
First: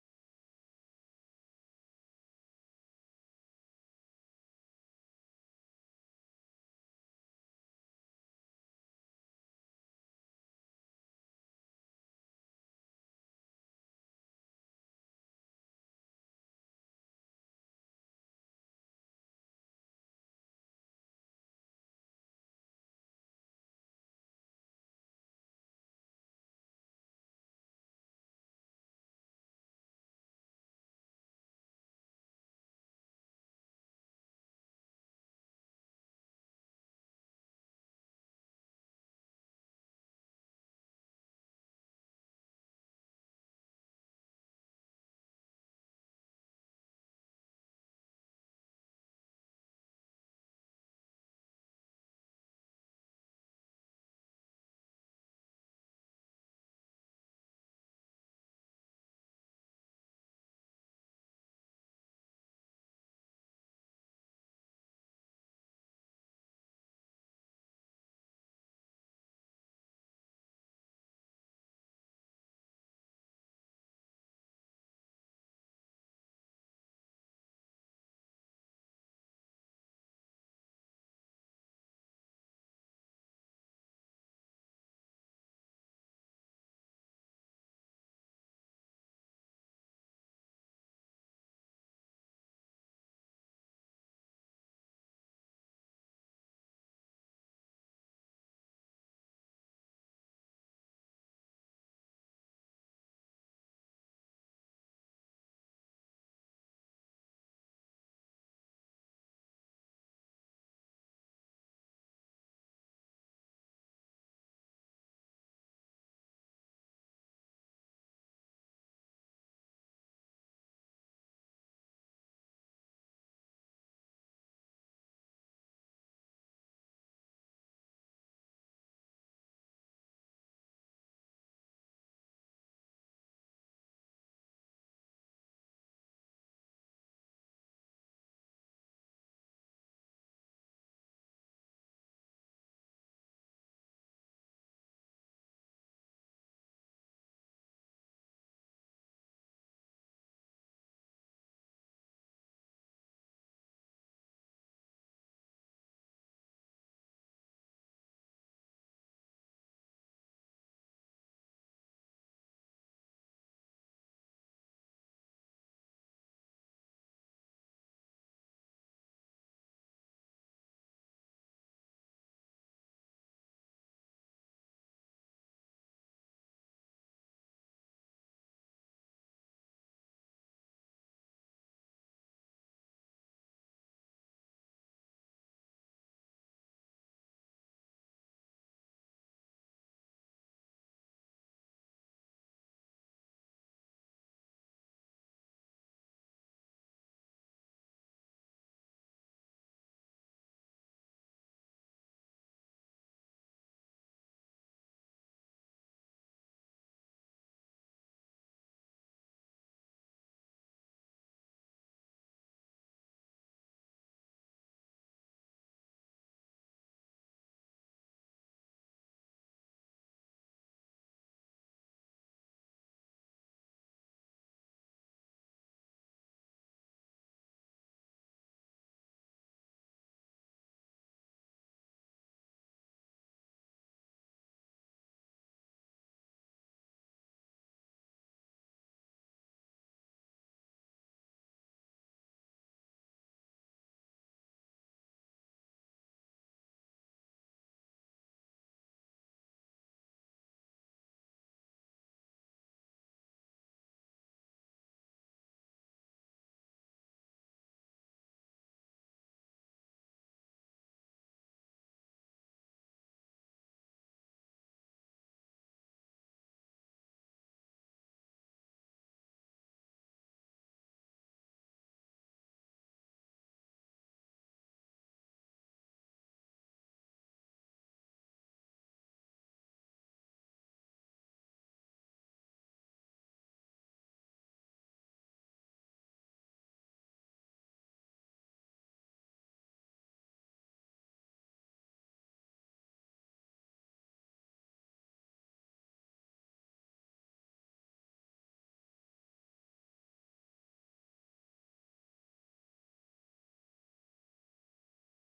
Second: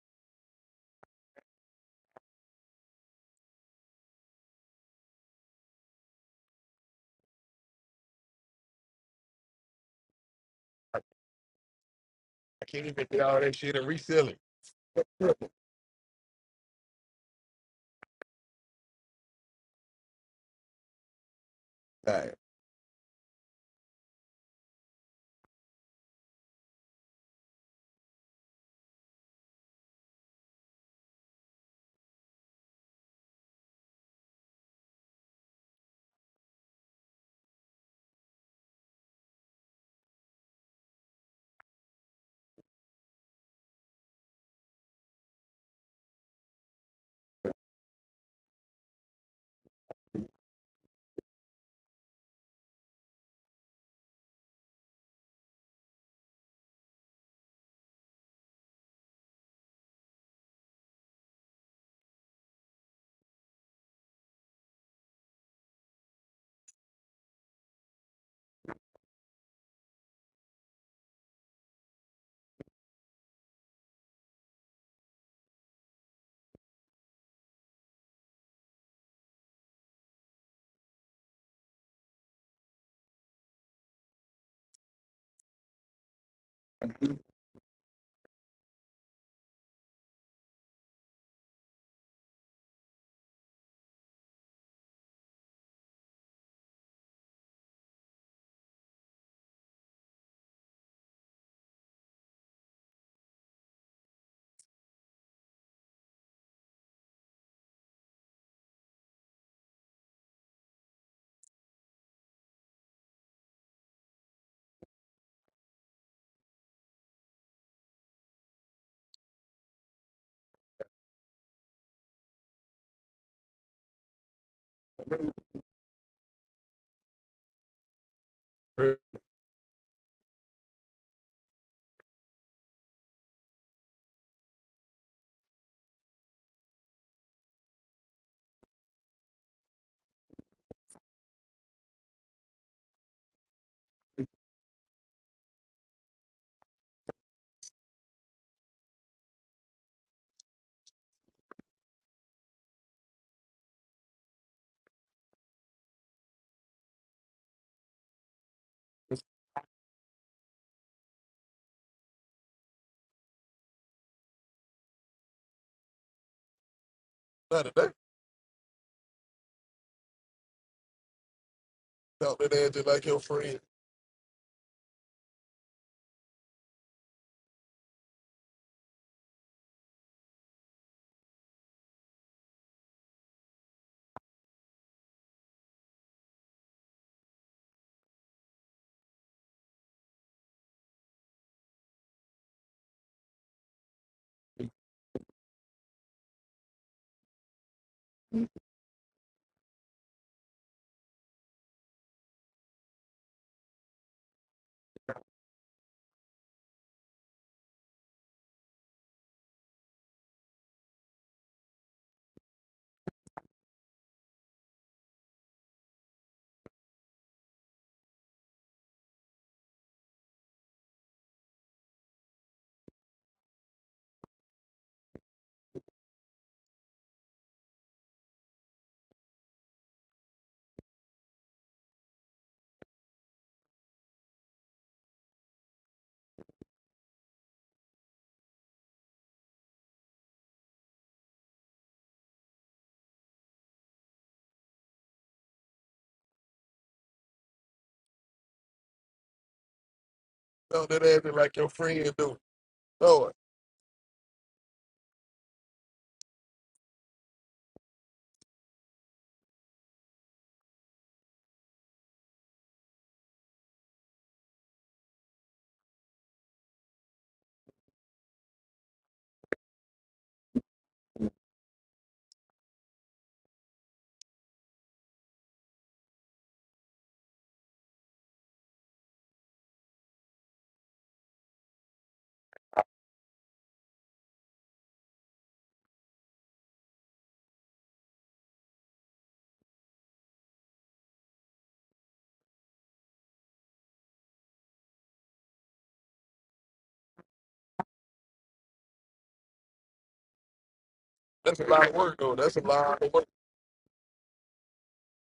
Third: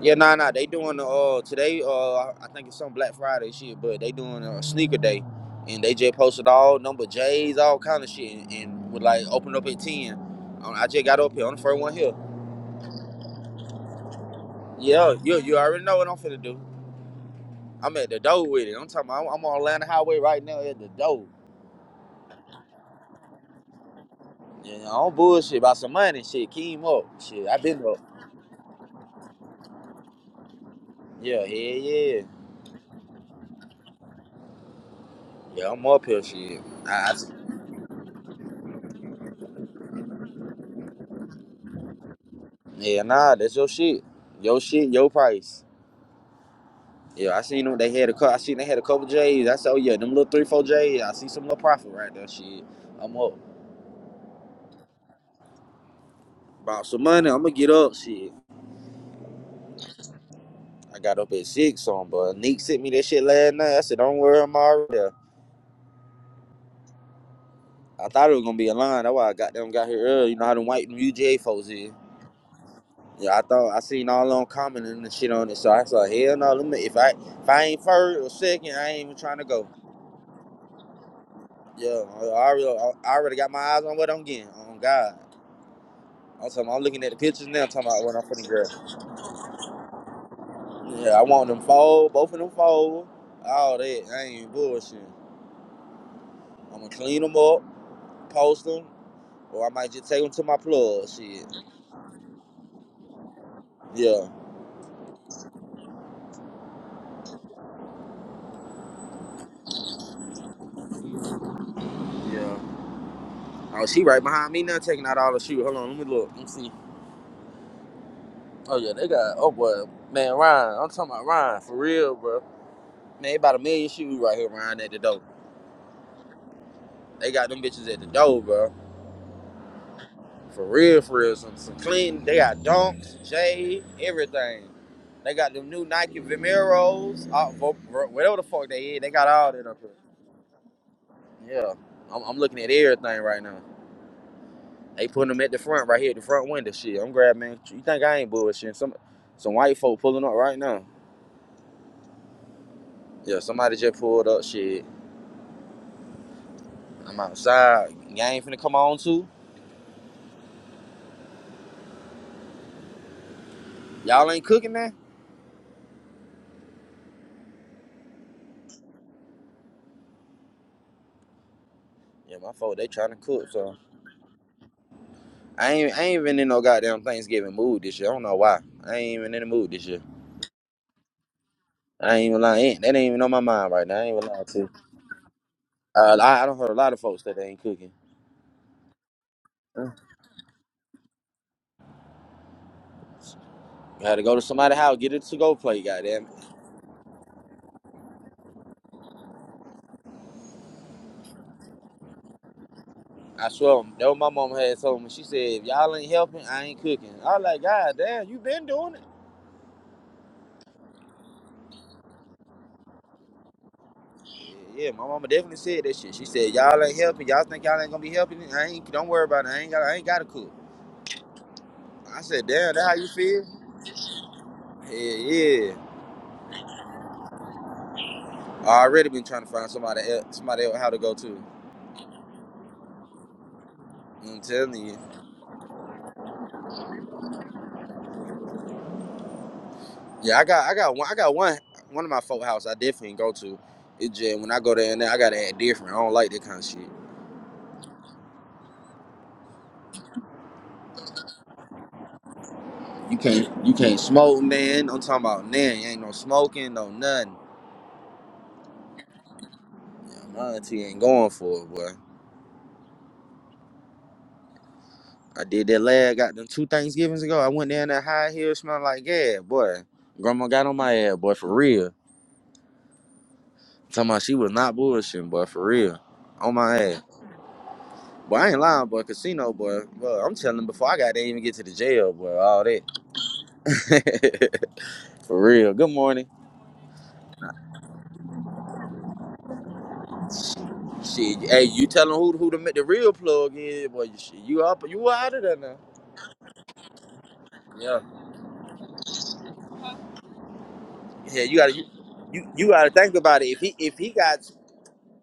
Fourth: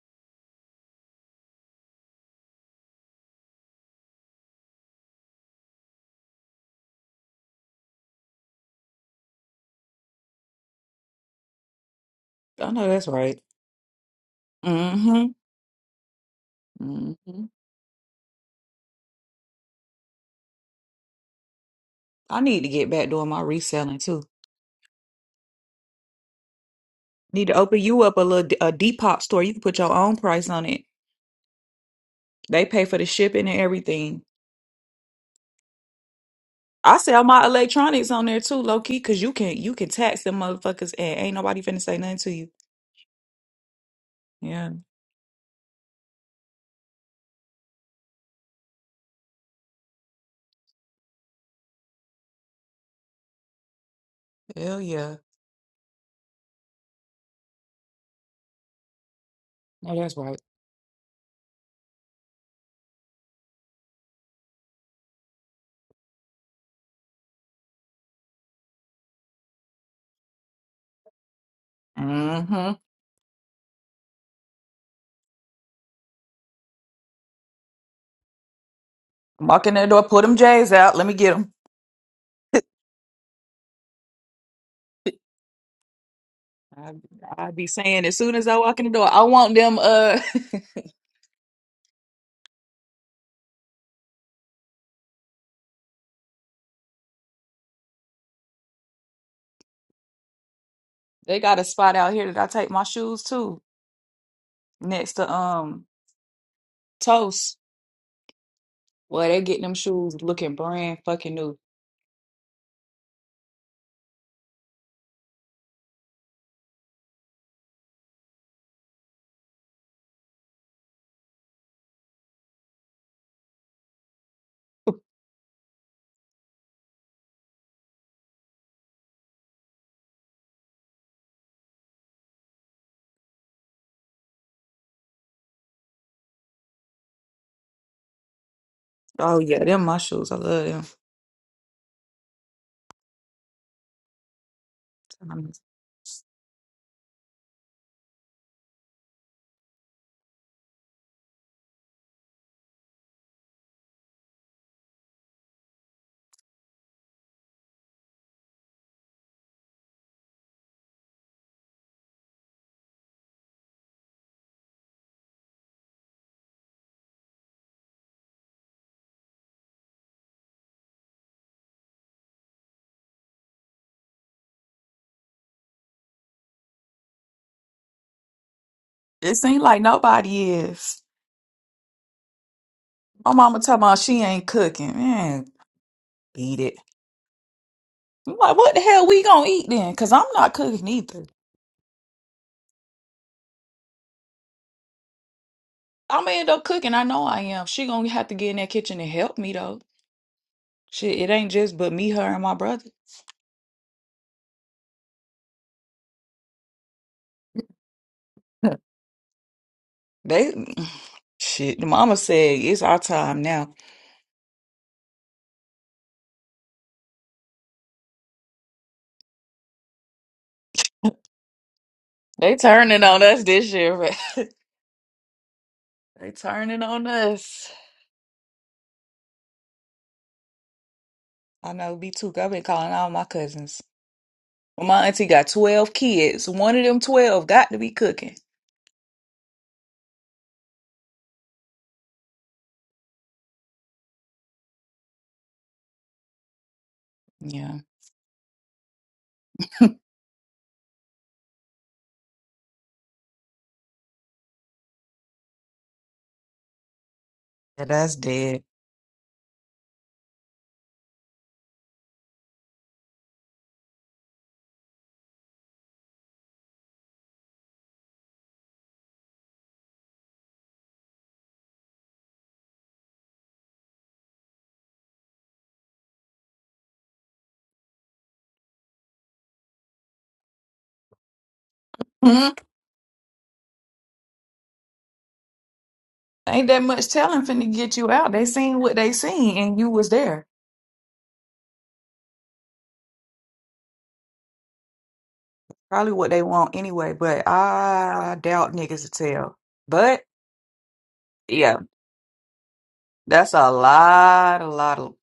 Speaker 1: Yeah, nah nah. They doing the uh today, uh I think it's some Black Friday shit, but they doing a sneaker day and they just posted all number J's, all kind of shit and, and would like open up at ten. Um, I
Speaker 2: I,
Speaker 1: just got up here on the first one here.
Speaker 2: I
Speaker 3: I
Speaker 2: can't
Speaker 3: know that's
Speaker 2: even get all
Speaker 3: right.
Speaker 2: that shit and resell it.
Speaker 1: Yeah,
Speaker 3: Mm-hmm.
Speaker 2: All
Speaker 1: you you already know what I'm finna do.
Speaker 3: Mm-hmm.
Speaker 1: I'm at the door with it. I'm talking about I'm, I'm on Atlanta Highway right now at the door.
Speaker 2: right.
Speaker 3: I need to get back doing my reselling
Speaker 1: Yeah, I don't bullshit about some money. Shit, Keem up.
Speaker 3: Need
Speaker 1: Shit,
Speaker 3: to
Speaker 1: I
Speaker 3: open
Speaker 1: been up.
Speaker 3: you up a little d- a Depop store. You can put your own price on it.
Speaker 1: Yeah, yeah, yeah.
Speaker 3: They pay for the shipping and everything.
Speaker 1: Yeah, I'm up here. Shit. I,
Speaker 3: I
Speaker 1: I,
Speaker 3: sell my electronics on there too, low key, cause you can you can tax them motherfuckers and ain't nobody finna say nothing to you.
Speaker 1: yeah, nah, that's your shit. Your
Speaker 3: Yeah,
Speaker 1: shit, your price. Yeah, I seen them. They had a couple. I seen they had a couple J's. I said, oh yeah, them little three, four J's. I see some little profit right there. Shit, I'm up.
Speaker 3: hell yeah.
Speaker 1: Bought some money. I'm gonna get up. Shit.
Speaker 3: Oh, that's right.
Speaker 1: I got up at six on, but Nick sent me that shit last night. I said, don't worry, I'm already there. I thought it was gonna be a line. That's why I got them got here early. You know how them white UGA folks is.
Speaker 3: Mm-hmm.
Speaker 1: Yeah, I thought I seen all on commenting and shit on it, so I said, hell no, let me if I if I ain't first or second, I ain't even trying to
Speaker 3: Walk
Speaker 1: go.
Speaker 3: in that door, pull them J's out. Let me get them.
Speaker 1: Yeah, I already I already got my eyes on what I'm getting. On God, I'm talking, I'm
Speaker 3: I
Speaker 1: looking at the pictures
Speaker 3: I be
Speaker 1: now, talking about
Speaker 3: saying
Speaker 1: what
Speaker 3: as
Speaker 1: I'm
Speaker 3: soon
Speaker 1: finna
Speaker 3: as I
Speaker 1: grab.
Speaker 3: walk in the door, I want them. Uh,
Speaker 1: Yeah, I want them fold, both of them fold, all that. I ain't even bullshitting. I'm gonna clean them up, post them, or I might just take them to my plug.
Speaker 3: they
Speaker 1: Shit.
Speaker 3: got a spot out here that I take my shoes to
Speaker 1: Yeah.
Speaker 3: next to um Toast. Well, they getting them shoes looking brand fucking new.
Speaker 1: Yeah. Oh, she right behind me now, taking out all the shoes. Hold on, let me look. Let me see. Oh yeah, they got oh boy, man, Ryan. I'm talking about Ryan for real, bro. Man, they about a million shoes right here, Ryan, at the door. They got them bitches at the door, bro. For real, for real. Some, some clean. They got Dunks, Jade, everything. They got them new Nike Vimeros, uh, vo- vo- whatever the fuck they is. They got
Speaker 3: Oh
Speaker 1: all
Speaker 3: yeah,
Speaker 1: that up
Speaker 3: them
Speaker 1: here.
Speaker 3: mushrooms. I love them.
Speaker 1: Yeah, I'm, I'm looking at everything right now. They putting them
Speaker 3: Um,
Speaker 1: at the front, right here, the front window. Shit, I'm grabbing. You think I ain't bullshitting? Some some white folk pulling up right now. Yeah, somebody just pulled up. Shit. I'm outside. Y'all ain't finna come on too. Y'all ain't cooking now.
Speaker 2: Not today.
Speaker 1: Yeah,
Speaker 2: Talk to that
Speaker 1: my
Speaker 2: ass
Speaker 1: folk
Speaker 2: just
Speaker 1: they
Speaker 2: like
Speaker 1: trying to
Speaker 2: your
Speaker 1: cook.
Speaker 2: friend.
Speaker 1: So I ain't I ain't even in no goddamn Thanksgiving mood this year. I don't know why. I ain't even
Speaker 3: It
Speaker 1: in the
Speaker 3: seems
Speaker 1: mood
Speaker 3: like
Speaker 1: this year.
Speaker 3: nobody is.
Speaker 1: I ain't even lying. That ain't even on
Speaker 3: My
Speaker 1: my
Speaker 3: mama
Speaker 1: mind
Speaker 3: talking
Speaker 1: right now.
Speaker 3: about
Speaker 1: I ain't
Speaker 3: she
Speaker 1: even lying
Speaker 3: ain't
Speaker 1: to. you.
Speaker 3: cooking. Man,
Speaker 1: Uh, I, I don't
Speaker 3: eat
Speaker 1: heard a
Speaker 3: it.
Speaker 1: lot of folks that they ain't cooking.
Speaker 3: I'm like, what the hell we gonna eat
Speaker 1: Uh,
Speaker 3: then? Cause I'm not cooking either.
Speaker 1: You had to go to somebody's house, get it to go plate,
Speaker 3: I'm
Speaker 1: goddamn. it.
Speaker 3: gonna end up cooking. I know I am. She gonna have to get in that kitchen and help me though. Shit, it ain't just but me, her, and my brother.
Speaker 1: I swear, that what my mom had told me. She said, if y'all ain't helping, I ain't cooking. I was like, God damn, you been doing it.
Speaker 3: They shit. The mama said it's our time now.
Speaker 1: Yeah, yeah, my mama definitely said that shit. She said, "Y'all ain't helping. Y'all think y'all ain't gonna be helping. I ain't. Don't worry about it. I ain't got. I ain't got to cook." I said,
Speaker 3: They
Speaker 1: "Damn, that how
Speaker 3: turning
Speaker 1: you
Speaker 3: on us
Speaker 1: feel?"
Speaker 3: this year.
Speaker 1: Yeah, yeah.
Speaker 3: they turning on us.
Speaker 1: I already been trying to find somebody, else, somebody else how to go to.
Speaker 3: I know. Be too. I've been calling all my cousins.
Speaker 1: I'm telling
Speaker 3: Well,
Speaker 1: you.
Speaker 3: my auntie got 12 kids. One of them 12 got to be cooking.
Speaker 1: Yeah, I got, I got one, I got one, one of my folk house I definitely go to. It just when I go there and there, I gotta act different. I don't like that kind of shit.
Speaker 3: Yeah.
Speaker 2: Talk to that ass just like your friend do.
Speaker 1: You
Speaker 2: No,
Speaker 1: can't, you can't smoke, man. I'm talking about man. Ain't no smoking, no nothing.
Speaker 3: Yeah, that's dead.
Speaker 1: Yeah, my auntie ain't going for it, boy. I did that last got them two Thanksgivings ago. I went there in that high heel smelling like gas, boy. Grandma got on my ass, boy, for real. Talking about she was not bullshitting, boy, for real. On my ass. Boy, I ain't lying, boy, casino, boy. Boy, I'm telling them before I got to even get to the jail, boy,
Speaker 3: Mhm.
Speaker 1: all that. for real. Good morning.
Speaker 3: Ain't that much telling finna get you out. They seen what they seen and you was there.
Speaker 1: Shit, hey, you telling who who to make the real plug in, boy, you, shit, you up, you out of there now.
Speaker 3: Probably what they want anyway, but
Speaker 1: Yeah.
Speaker 3: I doubt niggas will tell. But
Speaker 1: Yeah, you
Speaker 2: That's a
Speaker 1: gotta,
Speaker 3: yeah,
Speaker 1: you,
Speaker 2: lot of work, though.
Speaker 1: you,
Speaker 2: That's a
Speaker 1: you gotta
Speaker 2: lot of
Speaker 1: think
Speaker 2: work.
Speaker 1: about it.
Speaker 3: that's
Speaker 1: If
Speaker 3: a
Speaker 1: he, if he got
Speaker 3: lot, a lot of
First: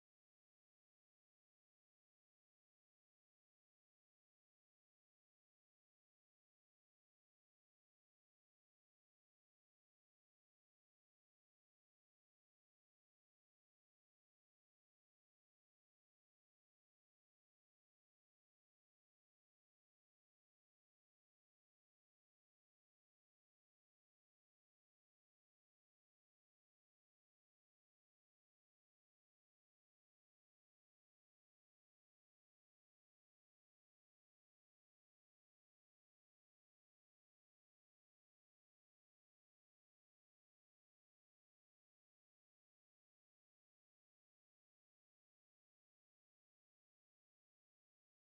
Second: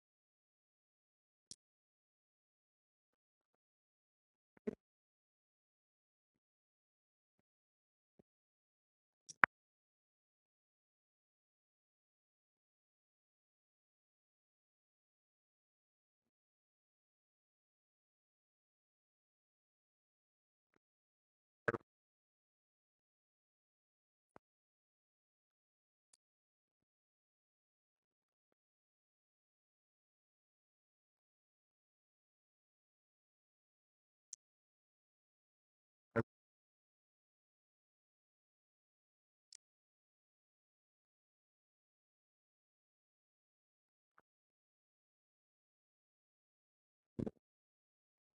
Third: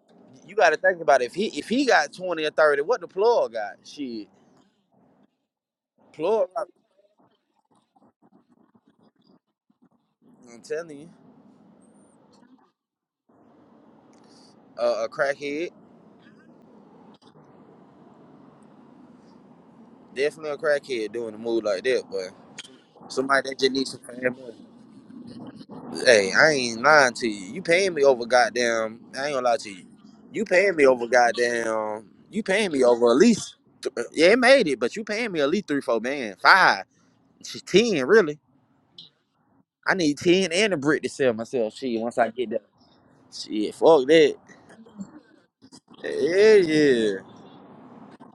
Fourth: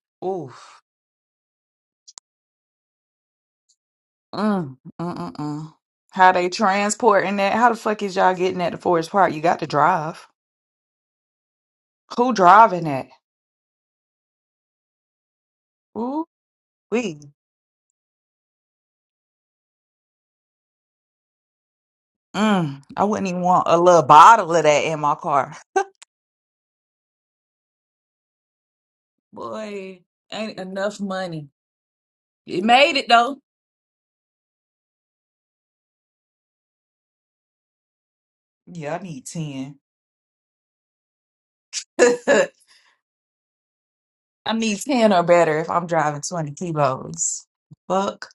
Speaker 1: you got to
Speaker 3: oof.
Speaker 1: think about it. if he if he got twenty or thirty, what the plug got? Shit,
Speaker 3: Mm, mm, mm, mm. How they
Speaker 1: plug.
Speaker 3: transporting that? How the fuck is y'all getting at the Forest Park? You got to drive.
Speaker 1: I'm telling you,
Speaker 3: Who driving that?
Speaker 1: a a crackhead,
Speaker 3: Ooh.
Speaker 1: definitely a crackhead doing a move like that. But
Speaker 3: Mm, I wouldn't even
Speaker 1: somebody that
Speaker 3: want
Speaker 1: just
Speaker 3: a
Speaker 1: needs some
Speaker 3: little
Speaker 1: paying
Speaker 3: bottle of
Speaker 1: money.
Speaker 3: that in my car.
Speaker 1: Hey, I ain't lying to you. You paying me over goddamn. I ain't gonna lie to you.
Speaker 3: Boy,
Speaker 1: You
Speaker 3: ain't
Speaker 1: paying me
Speaker 3: enough
Speaker 1: over
Speaker 3: money.
Speaker 1: goddamn. You
Speaker 3: It
Speaker 1: paying me
Speaker 3: made it
Speaker 1: over at
Speaker 3: though.
Speaker 1: least. th- Yeah, it made it, but you paying me at least three, four, man, five, shit, ten, really.
Speaker 3: Yeah, I need 10.
Speaker 1: I need ten and a brick to sell myself. Shit, once I get that. Shit, fuck that.
Speaker 3: I need 10 or better if I'm driving 20
Speaker 1: Yeah, yeah.
Speaker 3: kilos. Fuck.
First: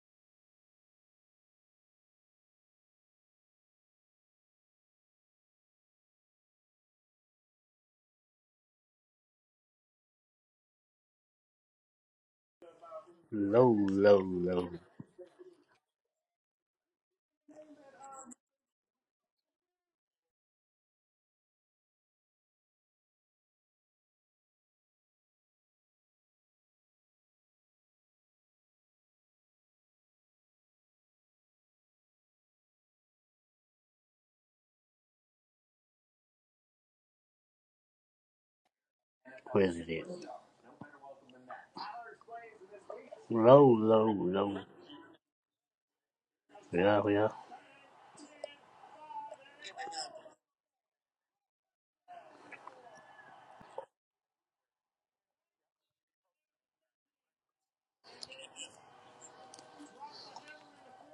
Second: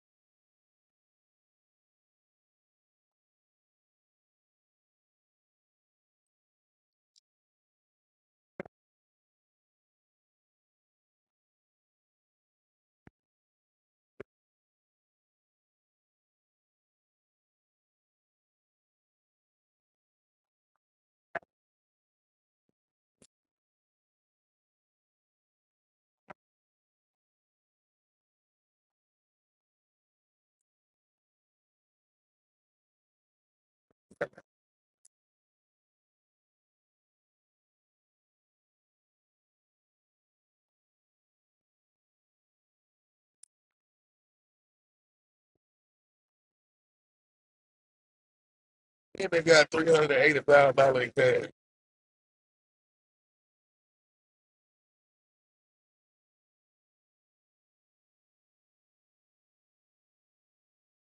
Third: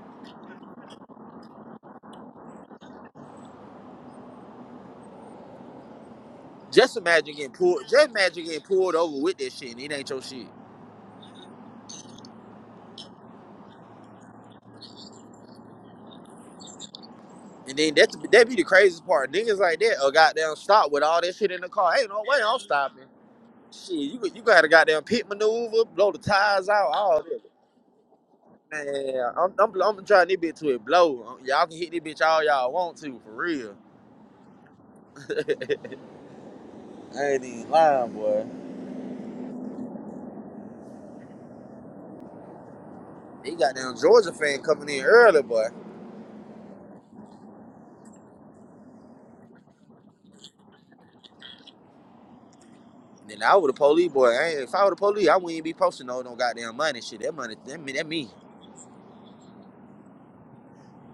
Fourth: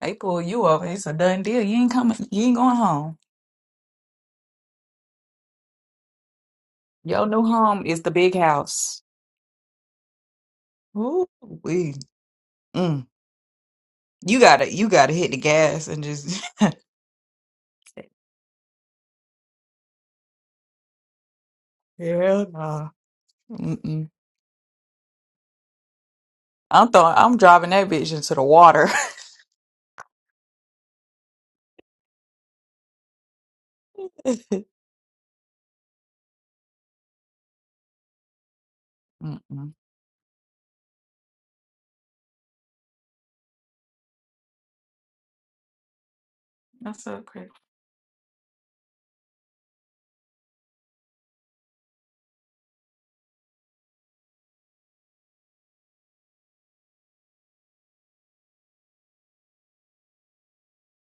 Speaker 3: They pull you over. It's a done deal. You ain't coming. You ain't going home.
Speaker 1: Just
Speaker 3: Your
Speaker 1: imagine
Speaker 3: new
Speaker 1: getting pulled.
Speaker 3: home is the
Speaker 1: Just
Speaker 3: big
Speaker 1: imagine getting pulled
Speaker 3: house.
Speaker 1: over with that shit, and it ain't your shit.
Speaker 3: Ooh, we. Mm.
Speaker 4: Low, low,
Speaker 3: You
Speaker 4: low
Speaker 3: gotta, you gotta hit the gas and just. Hell
Speaker 1: And then that's that be the craziest part. Niggas like that a goddamn stop with all that shit in the car. Ain't no way I'm
Speaker 3: no.
Speaker 1: stopping. Shit,
Speaker 3: Mm-mm.
Speaker 1: you you got a goddamn pit maneuver, blow the tires out,
Speaker 3: I'm throwing.
Speaker 1: all
Speaker 3: I'm driving that bitch into the water.
Speaker 1: that. Man, I'm, I'm I'm trying this bitch to it blow. Y'all can hit this bitch all y'all want to, for real. I ain't even lying, boy.
Speaker 3: Mm-mm.
Speaker 4: president.
Speaker 1: They
Speaker 4: Low,
Speaker 1: got down
Speaker 4: low,
Speaker 1: Georgia
Speaker 4: low.
Speaker 1: fan coming in early, boy.
Speaker 3: That's
Speaker 4: Yeah,
Speaker 3: so
Speaker 4: yeah.
Speaker 3: crazy.
Speaker 2: And they got three hundred and eighty thousand dollars in cash.
Speaker 1: Then I would the police boy. I ain't, if I were the police, I wouldn't even be posting no no goddamn money shit. That money, that me, that me.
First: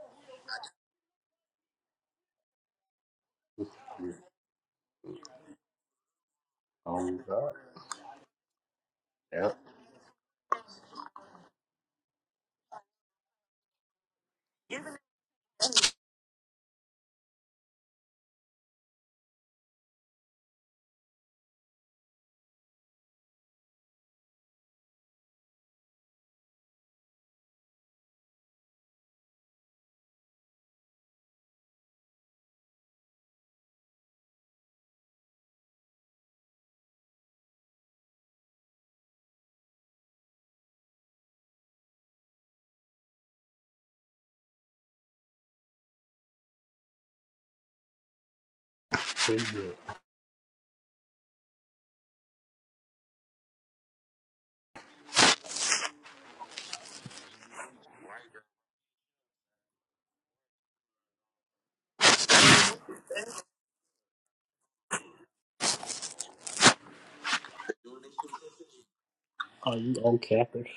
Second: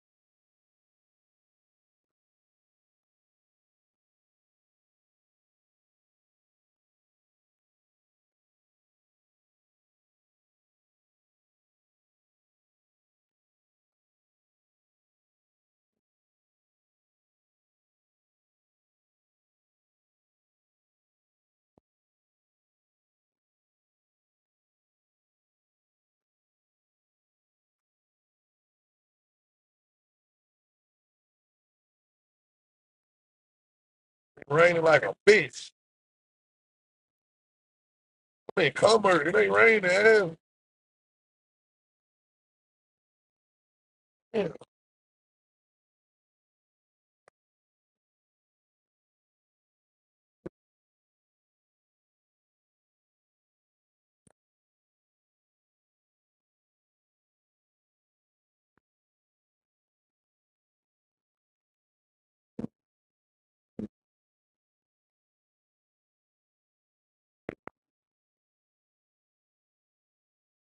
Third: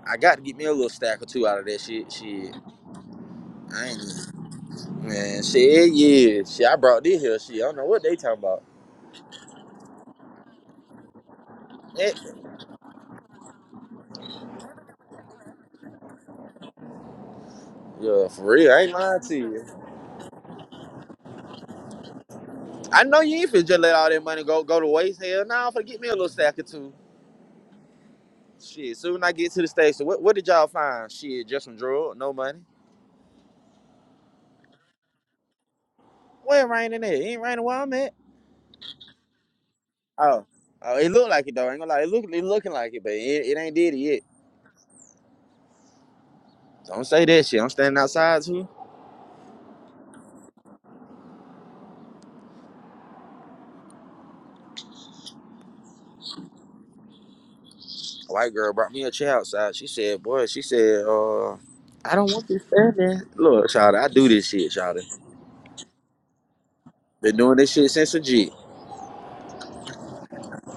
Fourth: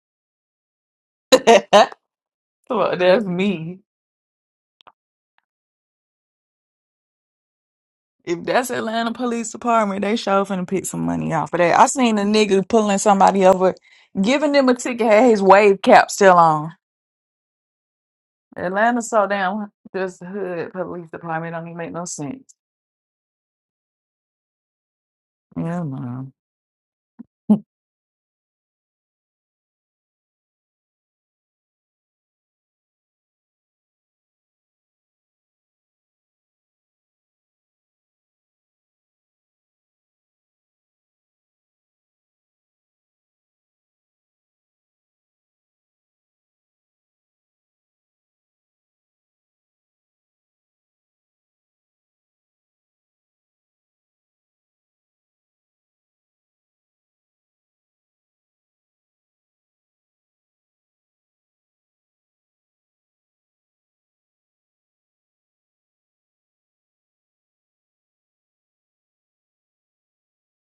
Speaker 1: I got to get me a little stack or two out of that shit. Shit,
Speaker 3: well, that's me.
Speaker 1: I ain't man. Shit, yeah. Shit, I brought
Speaker 4: Oh
Speaker 1: this here.
Speaker 4: God.
Speaker 1: Shit, I don't know what they talking
Speaker 3: If
Speaker 1: about.
Speaker 3: that's Atlanta
Speaker 4: Yeah,
Speaker 3: Police Department, they sure finna pick some money off of that. I
Speaker 1: Eh,
Speaker 3: seen a nigga pulling somebody over, giving them a ticket, had his wave cap still on.
Speaker 1: Yeah, for real. I ain't
Speaker 3: Atlanta
Speaker 1: lying
Speaker 3: so
Speaker 1: to you.
Speaker 3: damn just hood police department don't even make no sense.
Speaker 1: I know you ain't finna just let all that money go go to waste. Hell, nah, I'm
Speaker 3: Yeah,
Speaker 1: finna get me a little
Speaker 3: man.
Speaker 1: stack or two. Shit, soon I get to the station. What what did y'all find? Shit, just some drug, no money.
Speaker 2: Raining like a bitch.
Speaker 1: Well, it raining there. It ain't raining where I'm at.
Speaker 2: I mean, Commerce, it ain't raining. Hell.
Speaker 1: Oh, oh, it look like it though. I ain't gonna lie. It look it looking like it, but it, it ain't did it yet.
Speaker 2: Yeah,
Speaker 1: Don't say that shit. I'm standing outside too.
Speaker 4: pretty good.
Speaker 1: A white girl brought me a chair outside. She said, boy, she said, uh, I don't want this standing. Look, Charlie, I do this shit, Charlie. Been doing this shit since a G.
Speaker 4: Are you on campus?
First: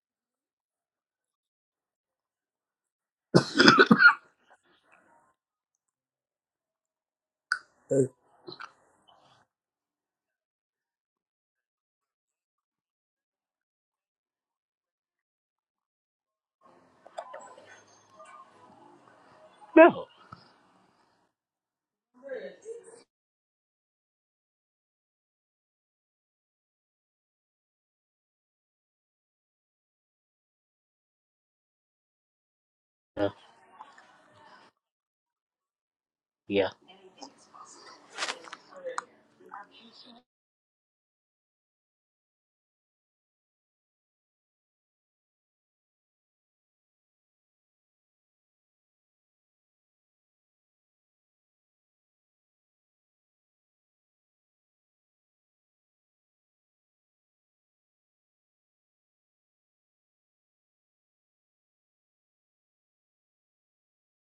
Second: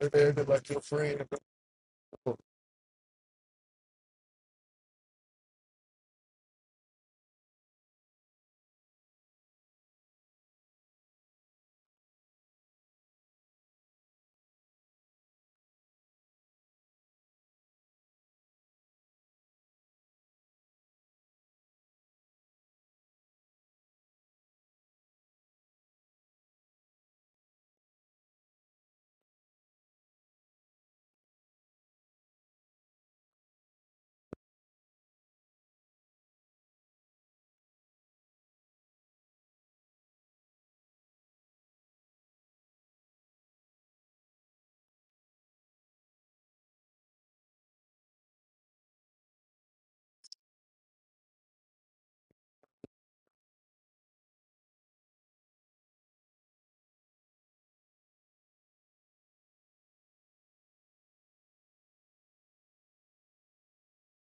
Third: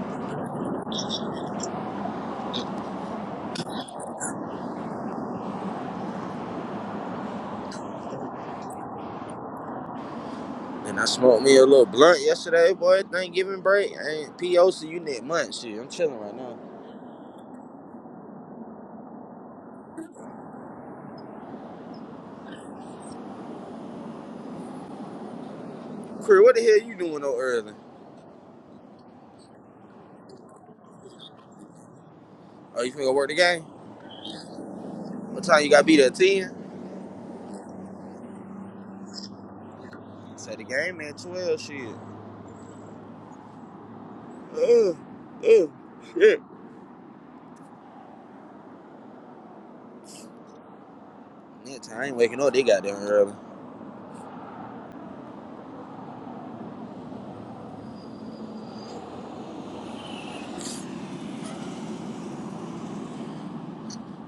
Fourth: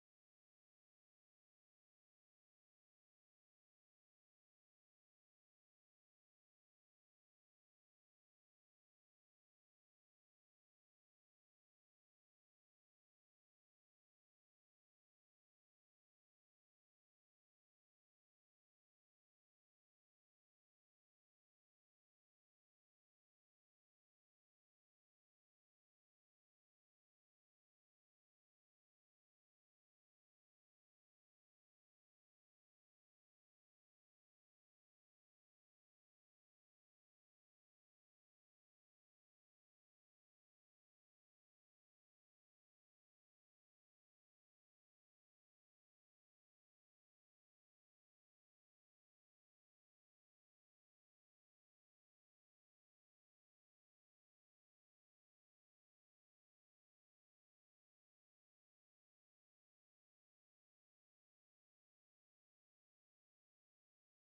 Speaker 2: they acting like your friend.
Speaker 1: And I smoked me a little blunt yesterday, boy. Thanksgiving break. I ain't POC, you need months. Shit, I'm chilling right now.
Speaker 4: No.
Speaker 1: Cree, what the hell you doing no early? Oh, you finna go work
Speaker 4: Uh,
Speaker 1: the game? What time you gotta be there at 10?
Speaker 4: yeah.
Speaker 1: Say the game at 12, shit. Next time I ain't waking up, they got there early.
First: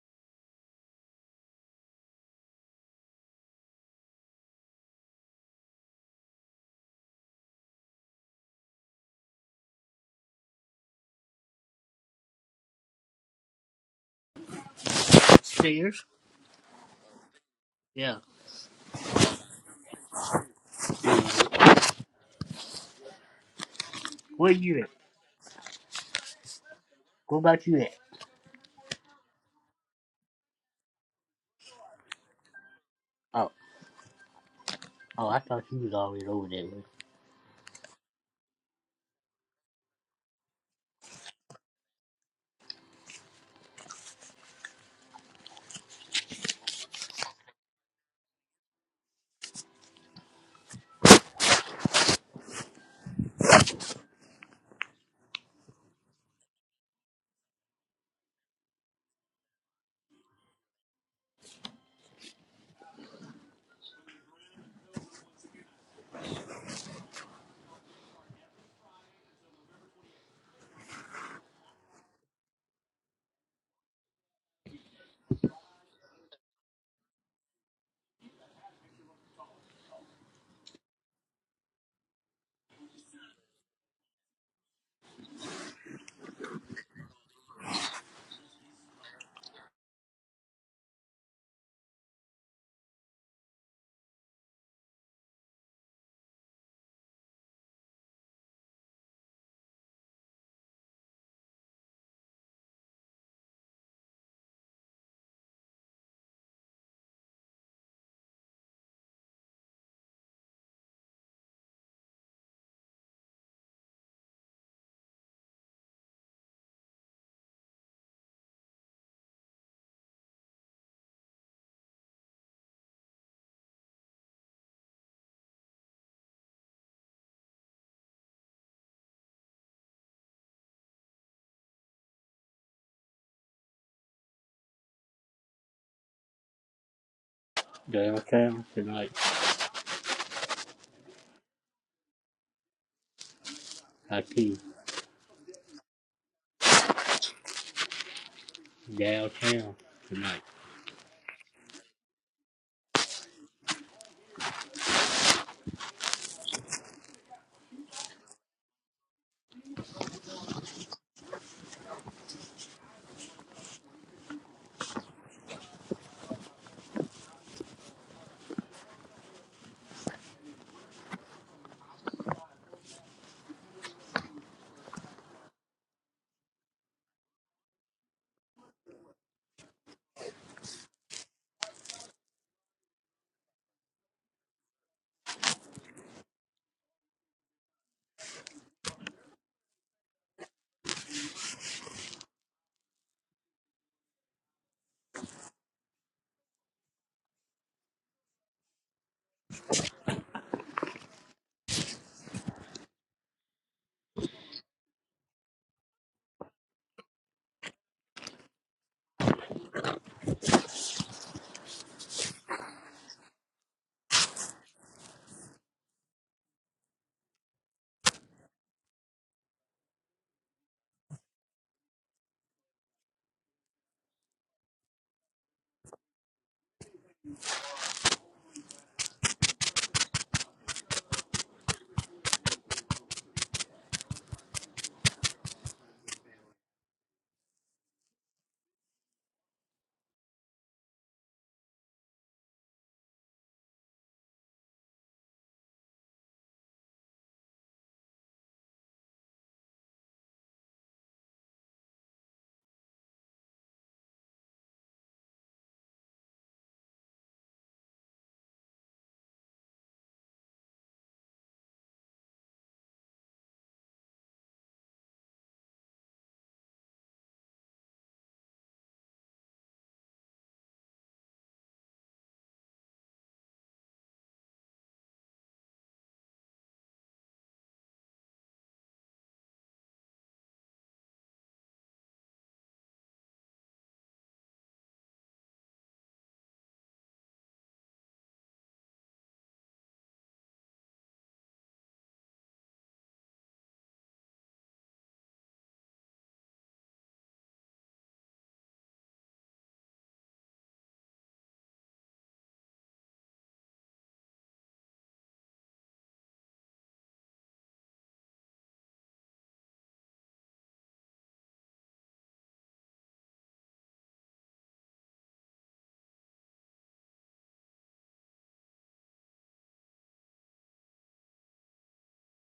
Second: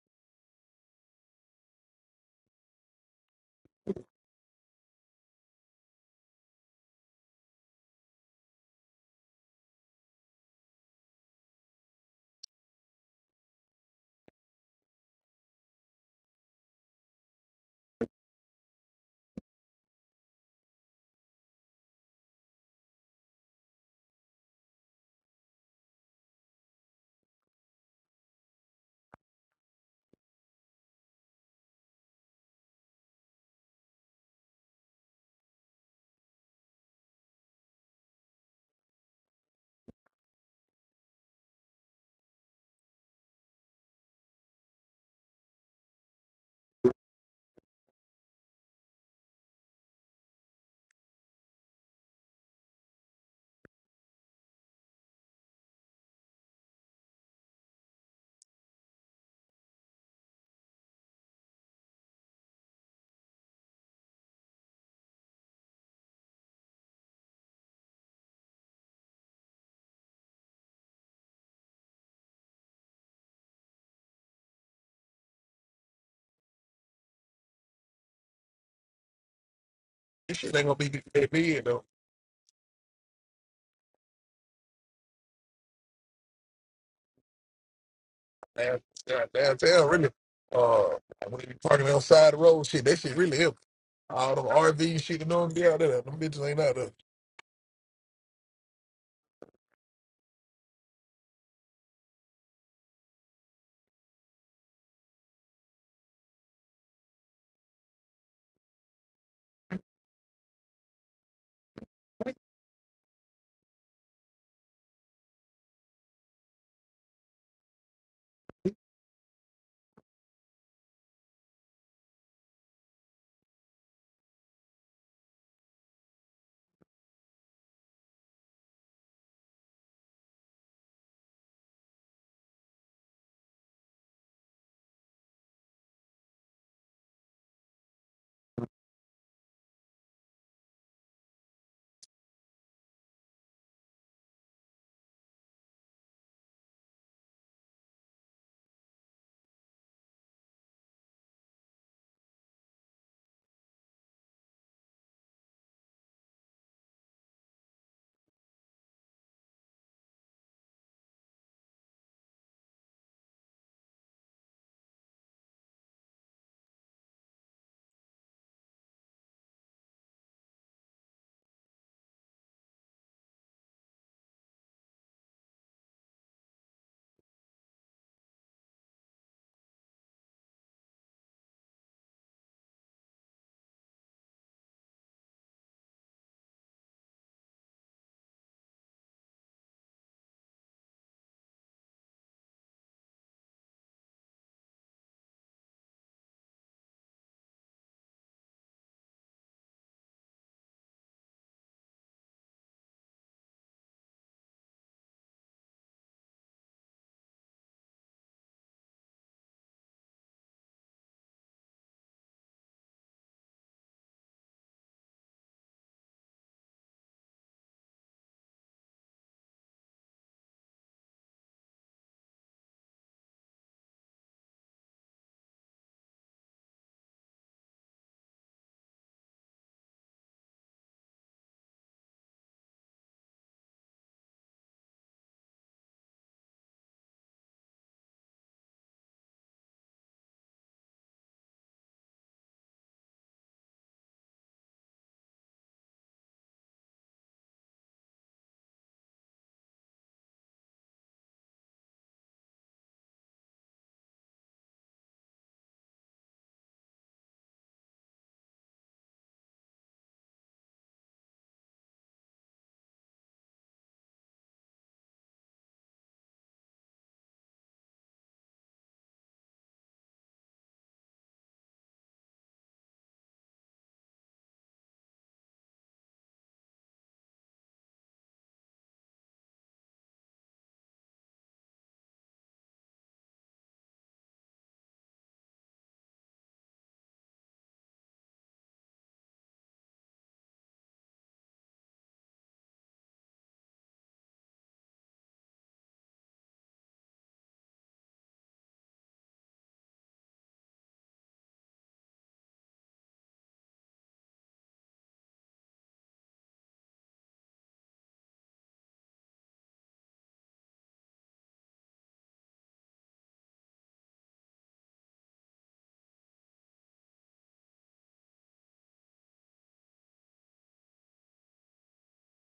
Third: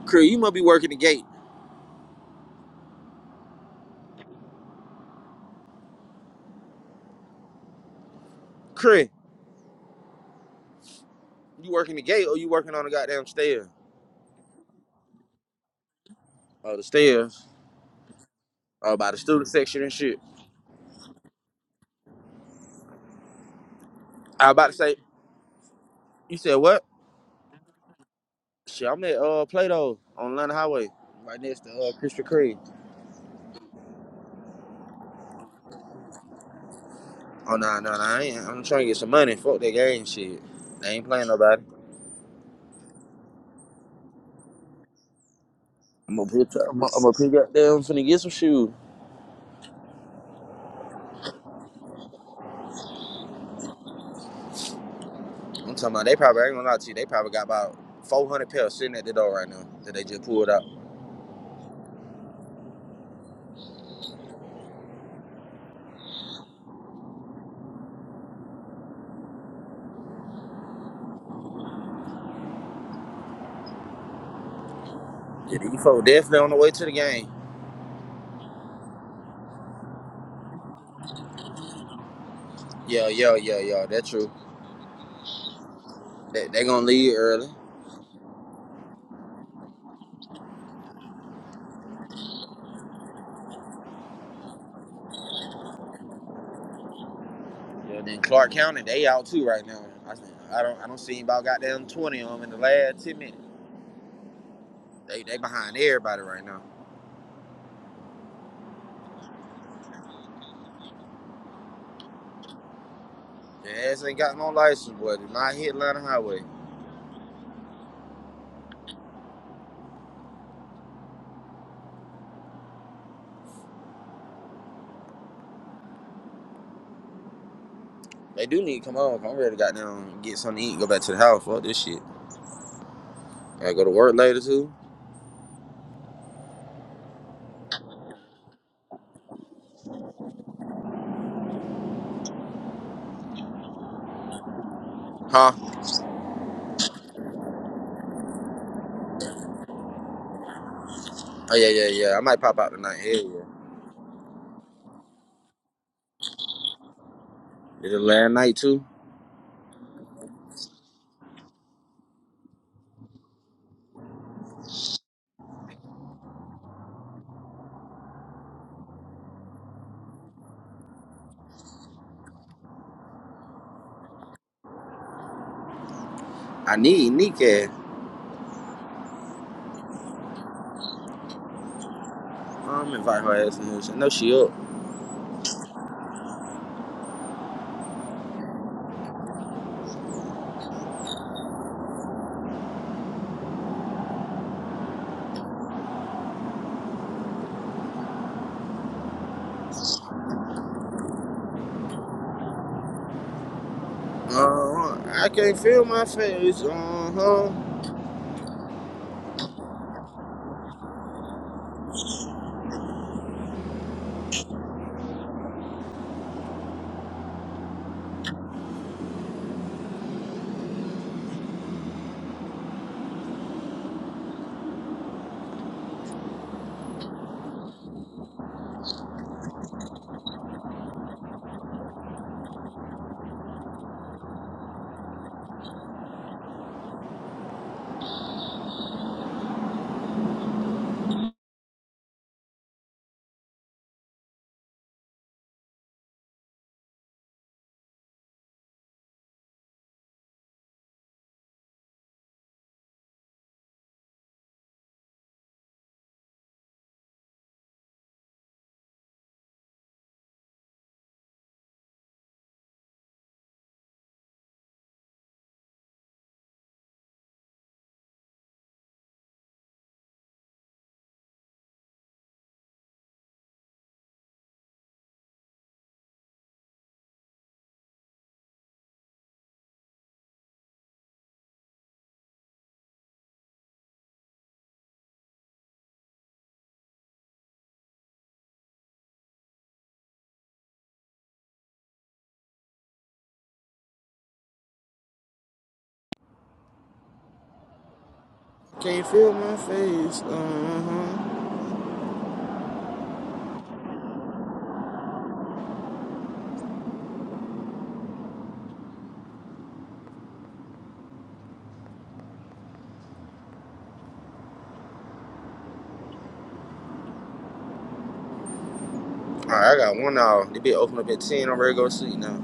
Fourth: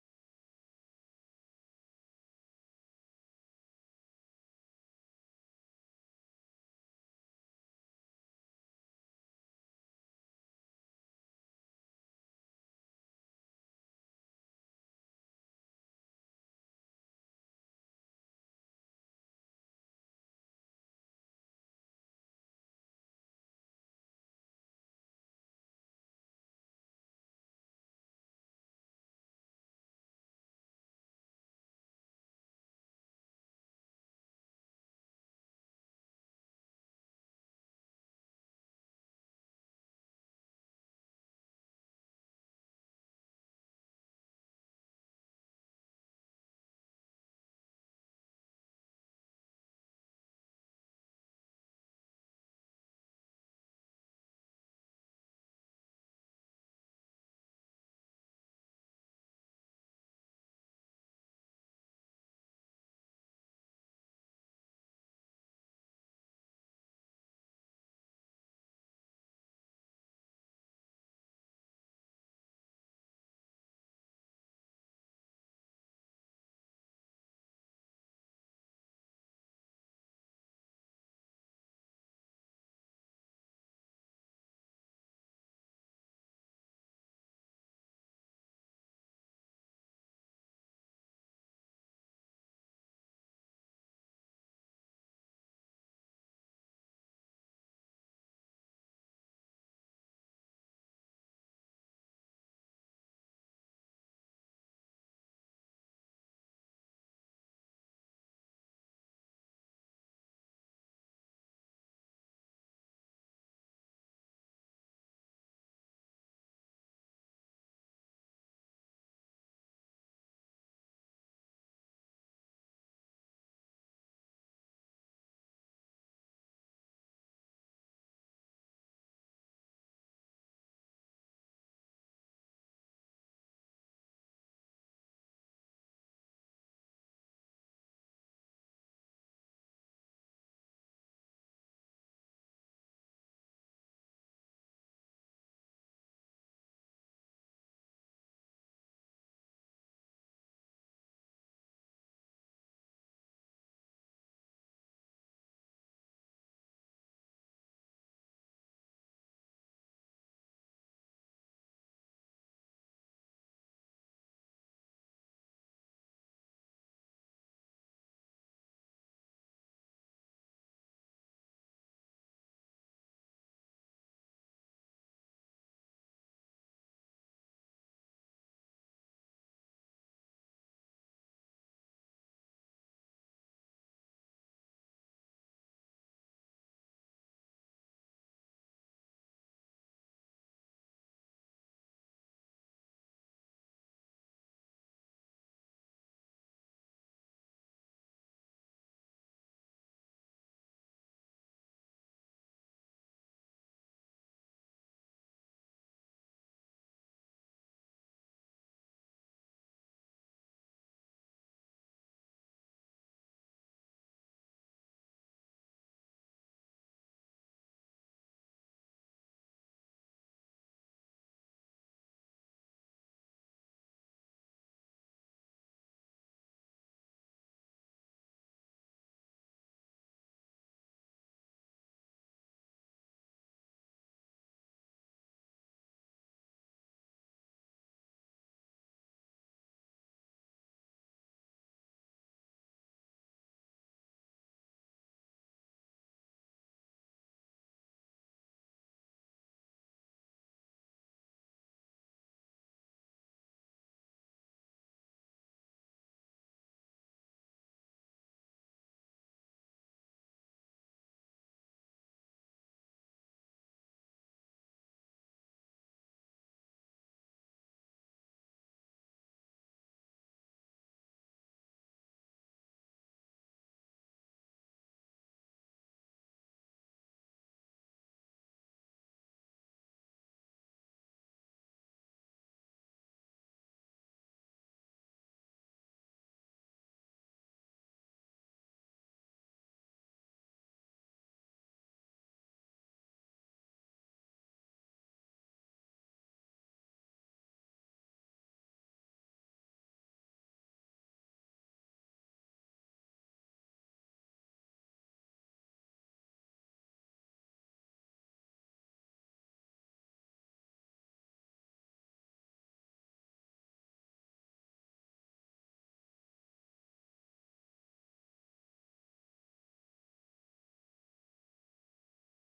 Speaker 1: Cree, you must be working the gate. Cree, you working the gate or you working on the goddamn stair?
Speaker 4: Stairs?
Speaker 1: Oh, the stair.
Speaker 4: Yeah.
Speaker 1: uh, by the student section and shit. I
Speaker 4: Where
Speaker 1: was about to
Speaker 4: you at?
Speaker 1: say, you said what?
Speaker 4: What about you at?
Speaker 1: Shit, I'm at uh Plato on London Highway, right next to uh Krispy Kreme.
Speaker 4: Oh, oh, I thought you was always over there.
Speaker 1: Oh nah, nah, nah, I ain't. I'm trying to get some money. Fuck that game shit. They ain't playing nobody. I'm gonna pick up. I'm gonna I'm gonna pick up there. I'm finna get some shoes. I'm talking about they probably I ain't gonna lie to you. They probably got about 400 pairs sitting at the door right now that they just pulled out. Yeah, these folks definitely on the way to the game.
Speaker 2: This shit ain't gonna be that big though.
Speaker 1: Yeah, yeah, yeah, yeah. That's true. They they gonna leave early.
Speaker 2: Down- down- Downtown, really. Uh, when you parking outside the road, shit, that shit really help. All them RV shit, you know, be out there. Them bitches ain't out there.
Speaker 1: Yeah, then Clark County, they out too right now. I I don't I don't see about goddamn twenty of them in the last ten minutes. They they behind everybody right now. Their ass ain't got no license, boy. They not hit Atlanta Highway. They do need to come home. I'm ready to goddamn get something to eat, and go back to the house. Fuck this shit. I gotta go to work later too.
Speaker 4: Downtown tonight. I see
Speaker 1: Huh?
Speaker 4: you downtown tonight.
Speaker 1: Oh yeah, yeah, yeah. I might pop out tonight. Yeah, yeah. Did it last night too? I need Nika. I'm invite her ass in this. I know she up. Uh-huh. I can't feel my face. Uh-huh. Can't feel my face. Uh-huh. All right, I got one hour. They be open up at ten. I'm ready to go to sleep now.